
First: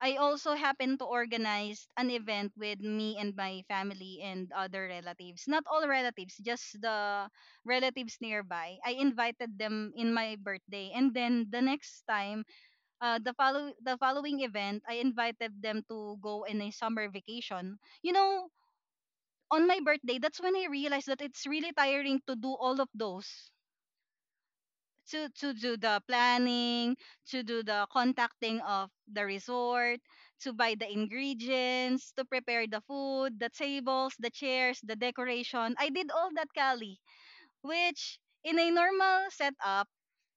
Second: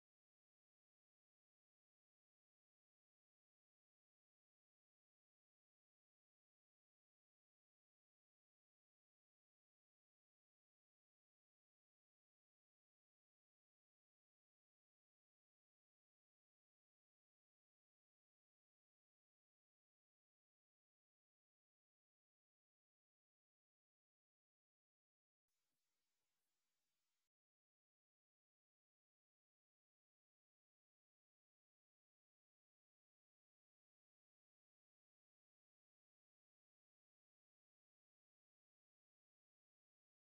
[SPEAKER 1] I also happen to organize an event with me and my family and other relatives. Not all relatives, just the relatives nearby. I invited them in my birthday, and then the next time, uh, the follow the following event, I invited them to go in a summer vacation. You know, on my birthday, that's when I realized that it's really tiring to do all of those, to to do the planning, to do the contacting of the resort, to buy the ingredients, to prepare the food, the tables, the chairs, the decoration. I did all that, Kali, which in a normal setup,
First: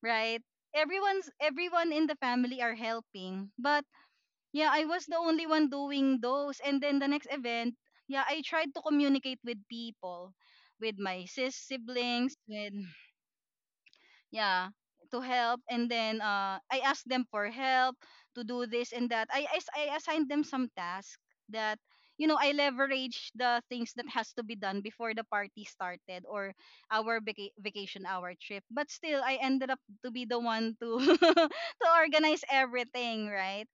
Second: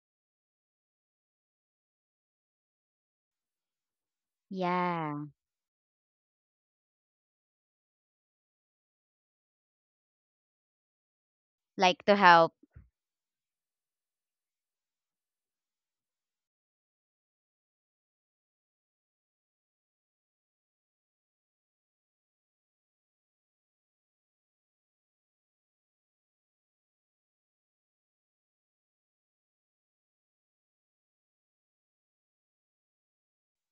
[SPEAKER 1] right? Everyone's everyone in the family are helping, but yeah, I was the
[SPEAKER 2] Yeah.
[SPEAKER 1] only one doing those. And then the next event, yeah, I tried to communicate with people, with my sis
[SPEAKER 2] Like to
[SPEAKER 1] siblings,
[SPEAKER 2] help.
[SPEAKER 1] with yeah to help. And then uh I asked them for help to do this and that. I I, I assigned them some task that, you know, I leverage the things that has to be done before the party started or our vaca- vacation, our trip, but still I ended up to be the one to to organize everything, right?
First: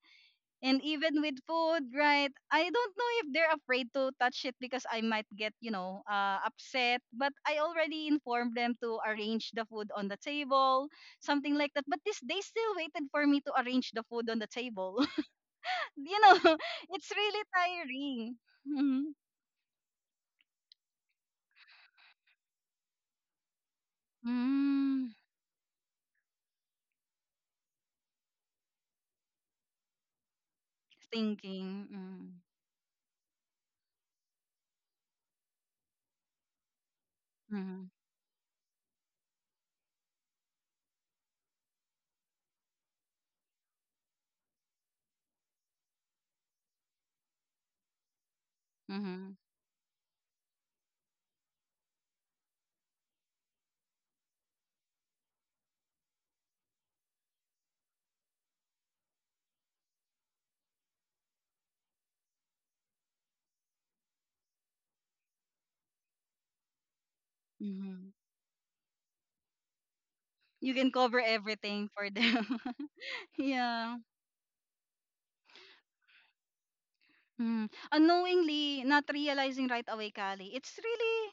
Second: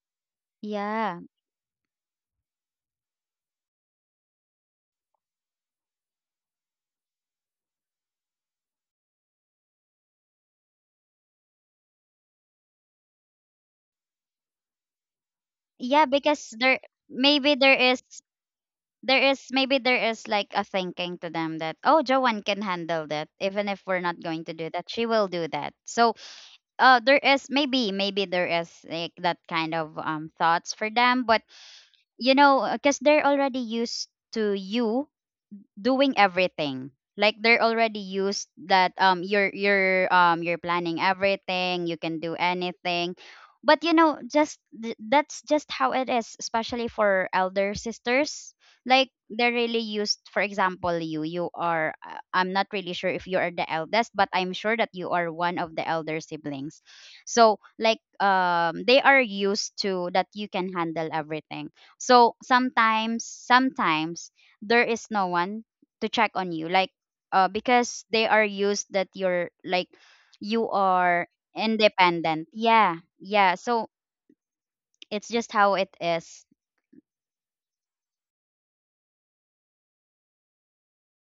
[SPEAKER 1] And
[SPEAKER 2] Yeah.
[SPEAKER 1] even with food, right? I don't know if they're afraid to touch it because I might get, you know, uh, upset. But I already informed them to arrange the food on the table, something like that. But this they still waited for me to arrange the food on the table.
[SPEAKER 2] Yeah,
[SPEAKER 1] You know,
[SPEAKER 2] because there
[SPEAKER 1] it's really
[SPEAKER 2] maybe there is
[SPEAKER 1] tiring. Mm-hmm.
[SPEAKER 2] there is maybe there is like a thinking to them that oh, Joanne can handle that even if we're not going to do that, she
[SPEAKER 1] Mm,
[SPEAKER 2] will do that. So uh there is maybe maybe there is like that kind of um thoughts for them but
[SPEAKER 1] thinking.
[SPEAKER 2] you
[SPEAKER 1] Mm,
[SPEAKER 2] know because they're already used to you doing everything. Like they're
[SPEAKER 1] mm,
[SPEAKER 2] already used that um you're you're um you're planning everything, you can do anything but you know just th- that's just how it is, especially for elder sisters. Like
[SPEAKER 1] mm,
[SPEAKER 2] they're really used for example you you are uh, I'm not really sure if you are the eldest but I'm sure that you are one of the elder siblings. So like um they are used to that you can handle everything. So sometimes sometimes there is no one to check on you like uh because
[SPEAKER 1] mm.
[SPEAKER 2] they are used that you're like you
[SPEAKER 1] You can cover
[SPEAKER 2] are
[SPEAKER 1] everything for
[SPEAKER 2] independent,
[SPEAKER 1] them.
[SPEAKER 2] yeah, yeah. So
[SPEAKER 1] Yeah.
[SPEAKER 2] it's just how it is.
[SPEAKER 1] Mm. Unknowingly, not realizing right away, Kali, it's really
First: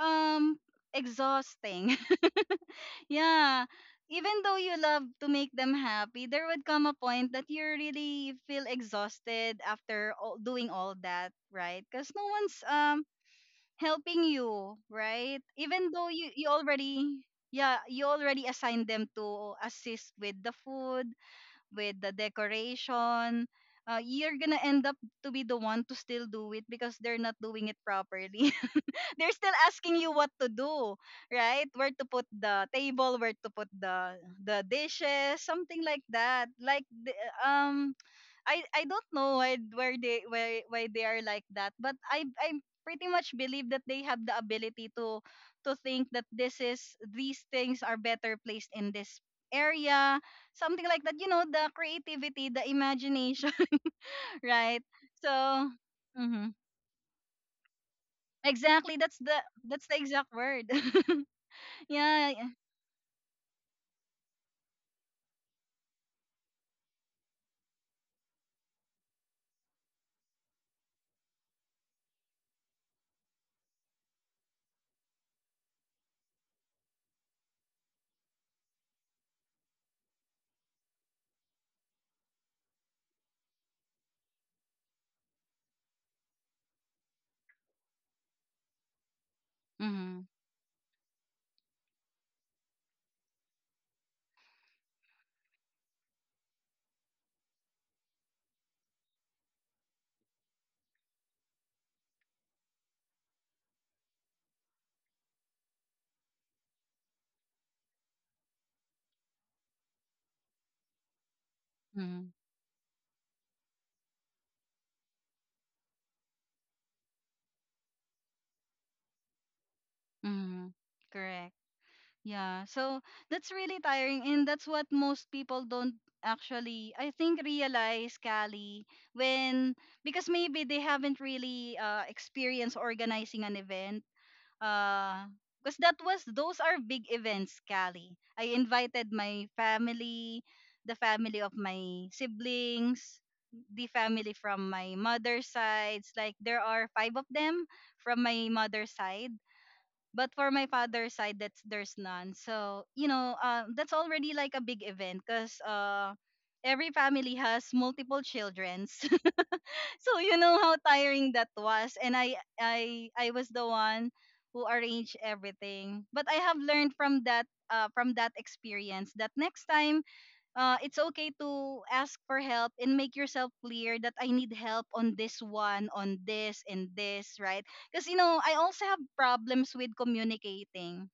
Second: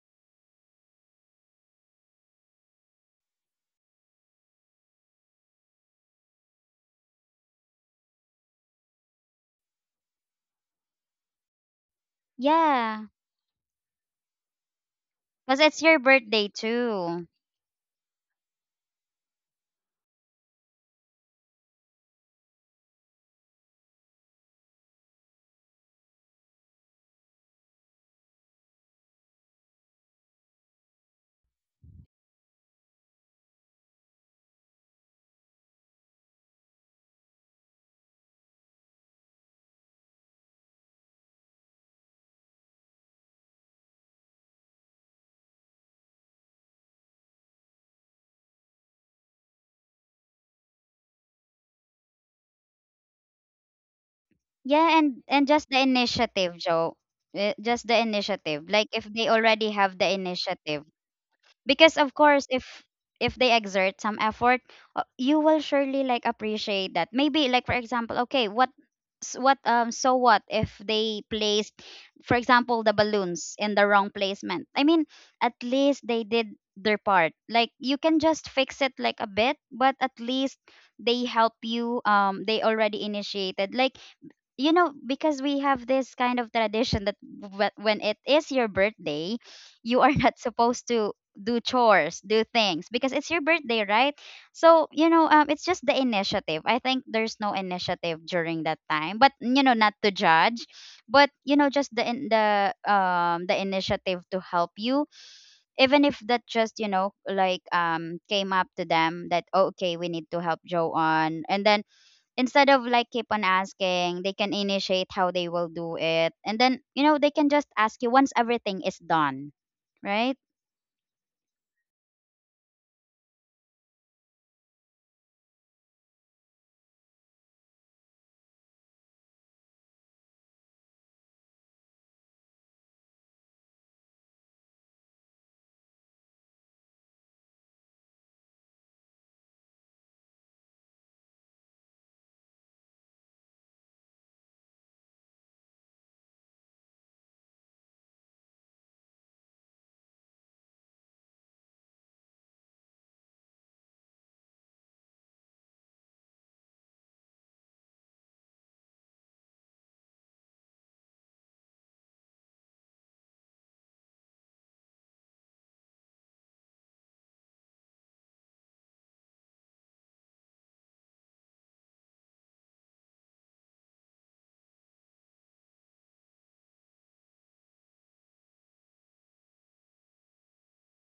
[SPEAKER 1] um exhausting. Yeah. Even though you love to make them happy, there would come a point that you really feel exhausted after all, doing all that, right? Because no one's um
[SPEAKER 2] Yeah,
[SPEAKER 1] helping you, right?
[SPEAKER 2] because it's
[SPEAKER 1] Even
[SPEAKER 2] your
[SPEAKER 1] though you
[SPEAKER 2] birthday
[SPEAKER 1] you already
[SPEAKER 2] too.
[SPEAKER 1] yeah you already assigned them to assist with the food, with the decoration, uh, you're gonna end up to be the one to still do it because they're not doing it properly. They're still asking you what to do, right, where to put the table, where to put the the dishes, something like that, like the- um I I don't know why where they why why they are like that, but I I pretty much believe that they have the ability to to think that this is these things are better placed in this area, something like that. You know, the creativity, the imagination, right?
[SPEAKER 2] Yeah, and
[SPEAKER 1] So.
[SPEAKER 2] and just the
[SPEAKER 1] Mhm.
[SPEAKER 2] initiative, Joe. Eh, just the initiative, like
[SPEAKER 1] Exactly,
[SPEAKER 2] if
[SPEAKER 1] that's
[SPEAKER 2] they
[SPEAKER 1] the
[SPEAKER 2] already
[SPEAKER 1] that's the
[SPEAKER 2] have the
[SPEAKER 1] exact word.
[SPEAKER 2] initiative. Because of
[SPEAKER 1] Yeah.
[SPEAKER 2] course
[SPEAKER 1] Yeah.
[SPEAKER 2] if if they exert some effort uh, you will surely like appreciate that. Maybe like for example okay what s- what um so what if they placed for example the balloons in the wrong placement? I mean, at least they did their part. Like you can just fix it like a bit but at least they help you, um they already initiated. Like you know because we have this kind of tradition that wh- when it is your birthday you are
[SPEAKER 1] Mhm.
[SPEAKER 2] not supposed to do chores, do things because it's your birthday, right? So you know um, it's just the initiative. I think there's no initiative during that time but you know not to judge but you know just the in the um the initiative to help you. Even if that just you know like um came up to them that oh, okay, we need to help Joe on, and then
[SPEAKER 1] Mhm.
[SPEAKER 2] instead of like keep on asking, they can initiate how they will do it. And then, you know, they can just ask you once everything is done, right?
[SPEAKER 1] Mhm. Correct. Yeah, so that's really tiring, and that's what most people don't actually, I think, realize, Callie, when, because maybe they haven't really uh, experienced organizing an event. Uh, because that was those are big events, Callie. I invited my family, the family of my siblings, the family from my mother's sides. Like there are five of them from my mother's side, but for my father's side, that's there's none. So you know, um, that's already like a big event because uh, every family has multiple children. So you know how tiring that was, and i i i was the one who arranged everything, but I have learned from that, uh, from that experience, that next time uh, it's okay to ask for help and make yourself clear that I need help on this one, on this, and this, right? Because, you know, I also have problems with communicating.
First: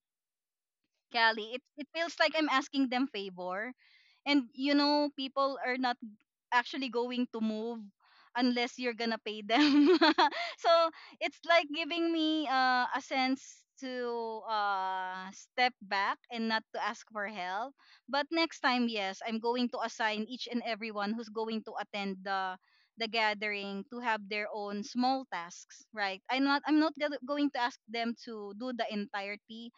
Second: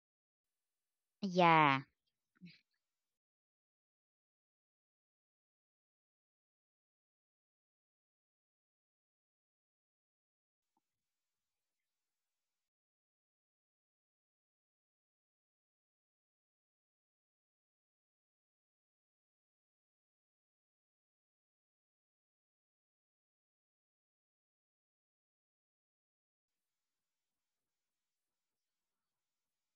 [SPEAKER 1] Callie. It
[SPEAKER 2] Yeah.
[SPEAKER 1] it feels like I'm asking them favor. And you know, people are not actually going to move unless you're gonna pay them. So it's like giving me uh, a sense to uh, step back and not to ask for help. But next time, yes, I'm going to assign each and everyone who's going to attend the the gathering to have their own small tasks, right? I'm not I'm not gonna- going to ask them to do the entirety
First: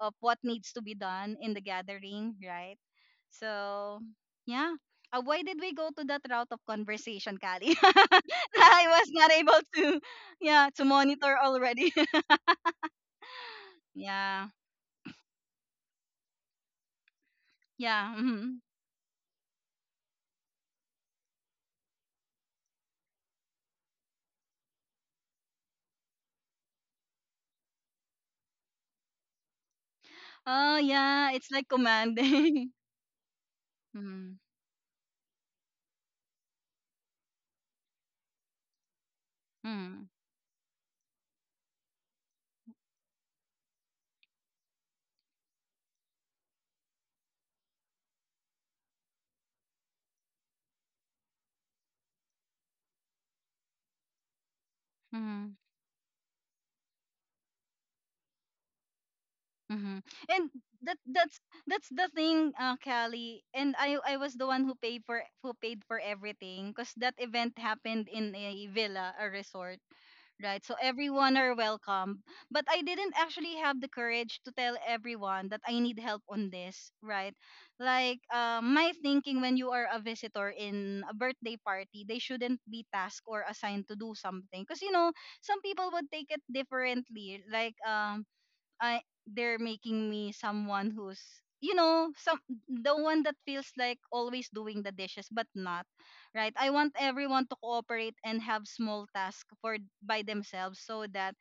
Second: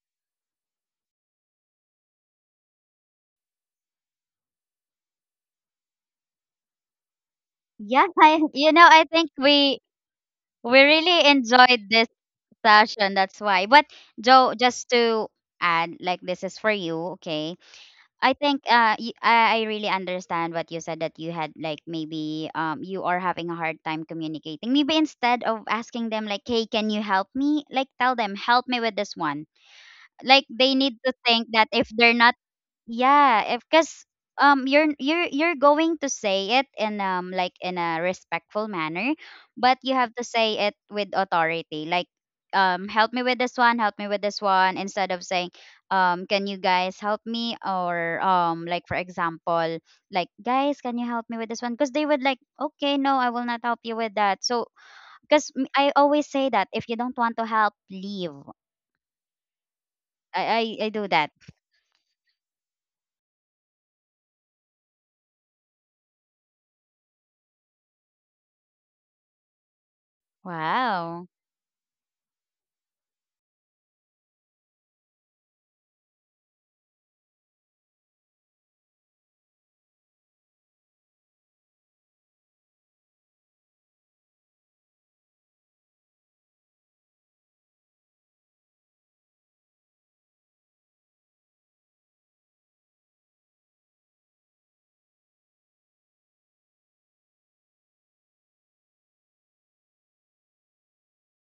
[SPEAKER 1] of what needs to be done in the gathering, right? So, yeah. Uh, why did we go to that route of conversation, Kali?
[SPEAKER 2] Yeah, I, you
[SPEAKER 1] I
[SPEAKER 2] know, I
[SPEAKER 1] was
[SPEAKER 2] think
[SPEAKER 1] not able
[SPEAKER 2] we
[SPEAKER 1] to, yeah,
[SPEAKER 2] we
[SPEAKER 1] to
[SPEAKER 2] really
[SPEAKER 1] monitor
[SPEAKER 2] enjoyed
[SPEAKER 1] already.
[SPEAKER 2] this session. That's why. But
[SPEAKER 1] Yeah,
[SPEAKER 2] Joe, just to add, like this is for you, okay?
[SPEAKER 1] yeah.
[SPEAKER 2] I
[SPEAKER 1] Mhm.
[SPEAKER 2] think uh, y- I I really understand what you said that you had like maybe um you are having a hard time communicating. Maybe instead of asking them like, hey, can you help me? Like tell them, help me with this one. Like they
[SPEAKER 1] Oh,
[SPEAKER 2] need to
[SPEAKER 1] yeah.
[SPEAKER 2] think
[SPEAKER 1] It's
[SPEAKER 2] that
[SPEAKER 1] like
[SPEAKER 2] if they're not,
[SPEAKER 1] commanding.
[SPEAKER 2] yeah, if because
[SPEAKER 1] Mm-hmm.
[SPEAKER 2] um you're you're you're going to say it in um like in a respectful manner but you
[SPEAKER 1] Mm-hmm.
[SPEAKER 2] have to say it with authority. Like um help me with this one, help me with this one, instead of saying um can you guys help me? Or um like for example like guys can you help me with this one? Because they would like okay, no, I will not help you with that. So because I always say that if you don't want to help, leave.
[SPEAKER 1] Mm-hmm.
[SPEAKER 2] i
[SPEAKER 1] And
[SPEAKER 2] i, I
[SPEAKER 1] that
[SPEAKER 2] do that.
[SPEAKER 1] that's that's the thing, uh, Callie. And I I was the one who paid for who paid for everything because that event happened in a villa, a resort, right? So
[SPEAKER 2] Wow.
[SPEAKER 1] everyone are welcome. But I didn't actually have the courage to tell everyone that I need help on this, right? Like uh, my thinking, when you are a visitor in a birthday party, they shouldn't be tasked or assigned to do something because you know some people would take it differently. Like um I they're making me someone who's, you know, some the one that feels like always doing the dishes, but not, right, I want everyone to cooperate and have small tasks for by themselves so that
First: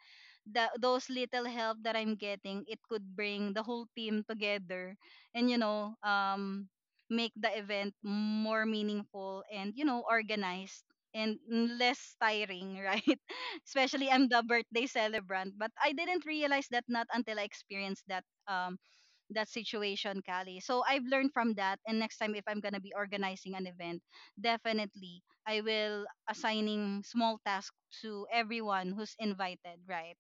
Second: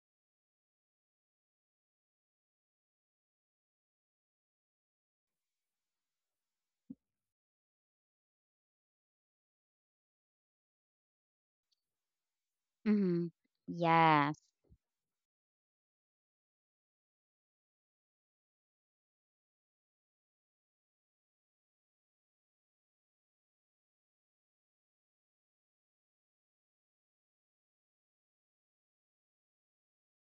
[SPEAKER 1] the those little help that I'm getting, it could bring the whole team together, and you know, um make the event more meaningful and, you know, organized and less tiring, right?
[SPEAKER 2] Mm-hmm.
[SPEAKER 1] Especially I'm
[SPEAKER 2] Yes.
[SPEAKER 1] the birthday celebrant, but I didn't realize that not until I experienced that um that situation, Kali. So I've learned from that, and next time if I'm gonna be organizing an event, definitely I will assigning small tasks to everyone who's invited, right?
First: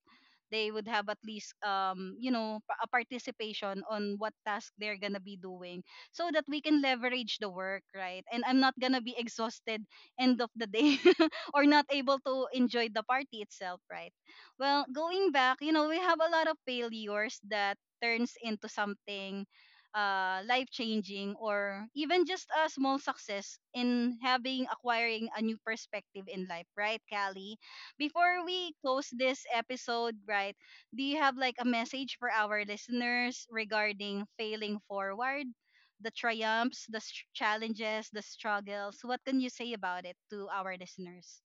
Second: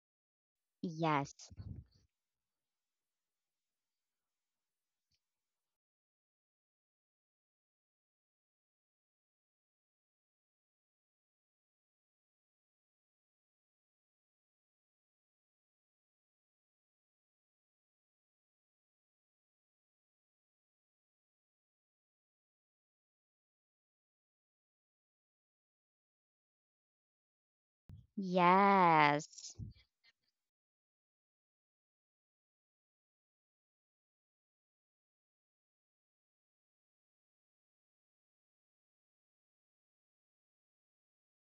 [SPEAKER 1] They would have at
[SPEAKER 2] Yes.
[SPEAKER 1] least um you know pa- a participation on what task they're gonna be doing, so that we can leverage the work, right, and I'm not gonna be exhausted end of the day. Or not able to enjoy the party itself, right? Well, going back, you know, we have a lot of failures that turns into something uh, life changing, or even just a small success in having acquiring a new perspective in life, right, Callie? Before we close this
[SPEAKER 2] Yes.
[SPEAKER 1] episode, right, do you have like a message for our listeners regarding failing forward, the triumphs, the str- challenges, the struggles? What can you say about it to our listeners?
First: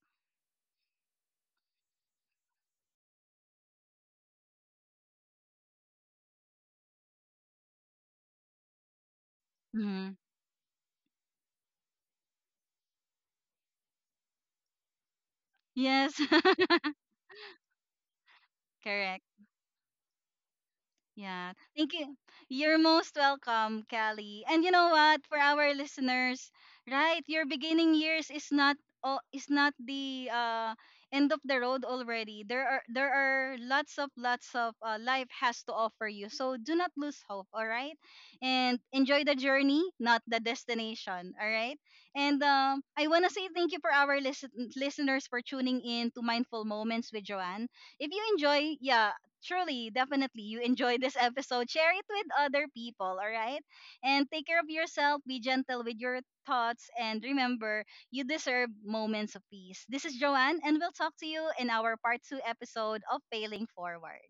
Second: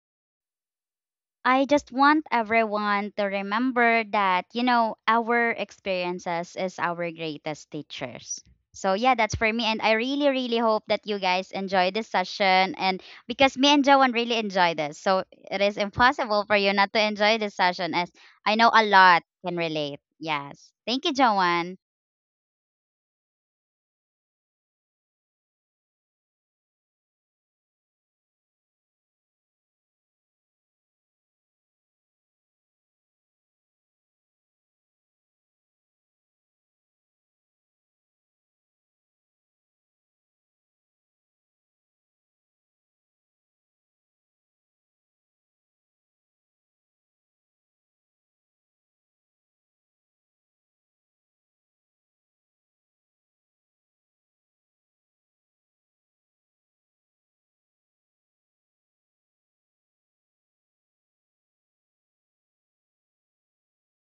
[SPEAKER 2] I just want everyone to remember that, you know, our experiences is our greatest teachers. So yeah, that's for me. And
[SPEAKER 1] Hmm.
[SPEAKER 2] I really, really hope that you guys enjoy this session. And because me and Joan really enjoy this. So it is
[SPEAKER 1] Yes,
[SPEAKER 2] impossible for you not to enjoy this session as I know a
[SPEAKER 1] correct.
[SPEAKER 2] lot can relate. Yes. Thank you,
[SPEAKER 1] Yeah. Thank
[SPEAKER 2] Joan.
[SPEAKER 1] you. You're most welcome, Callie. And you know what? For our listeners, right, your beginning years is not, oh, is not the uh end of the road already. There are there are lots of lots of uh, life has to offer you. So do not lose hope, all right? And enjoy the journey, not the destination, all right? And um I want to say thank you for our listen- listeners for tuning in to Mindful Moments with Joanne. If you enjoy, yeah, truly, definitely, you enjoy this episode. Share it with other people, all right? And take care of yourself. Be gentle with your thoughts. And remember, you deserve moments of peace. This is Joanne, and we'll talk to you in our part two episode of Failing Forward.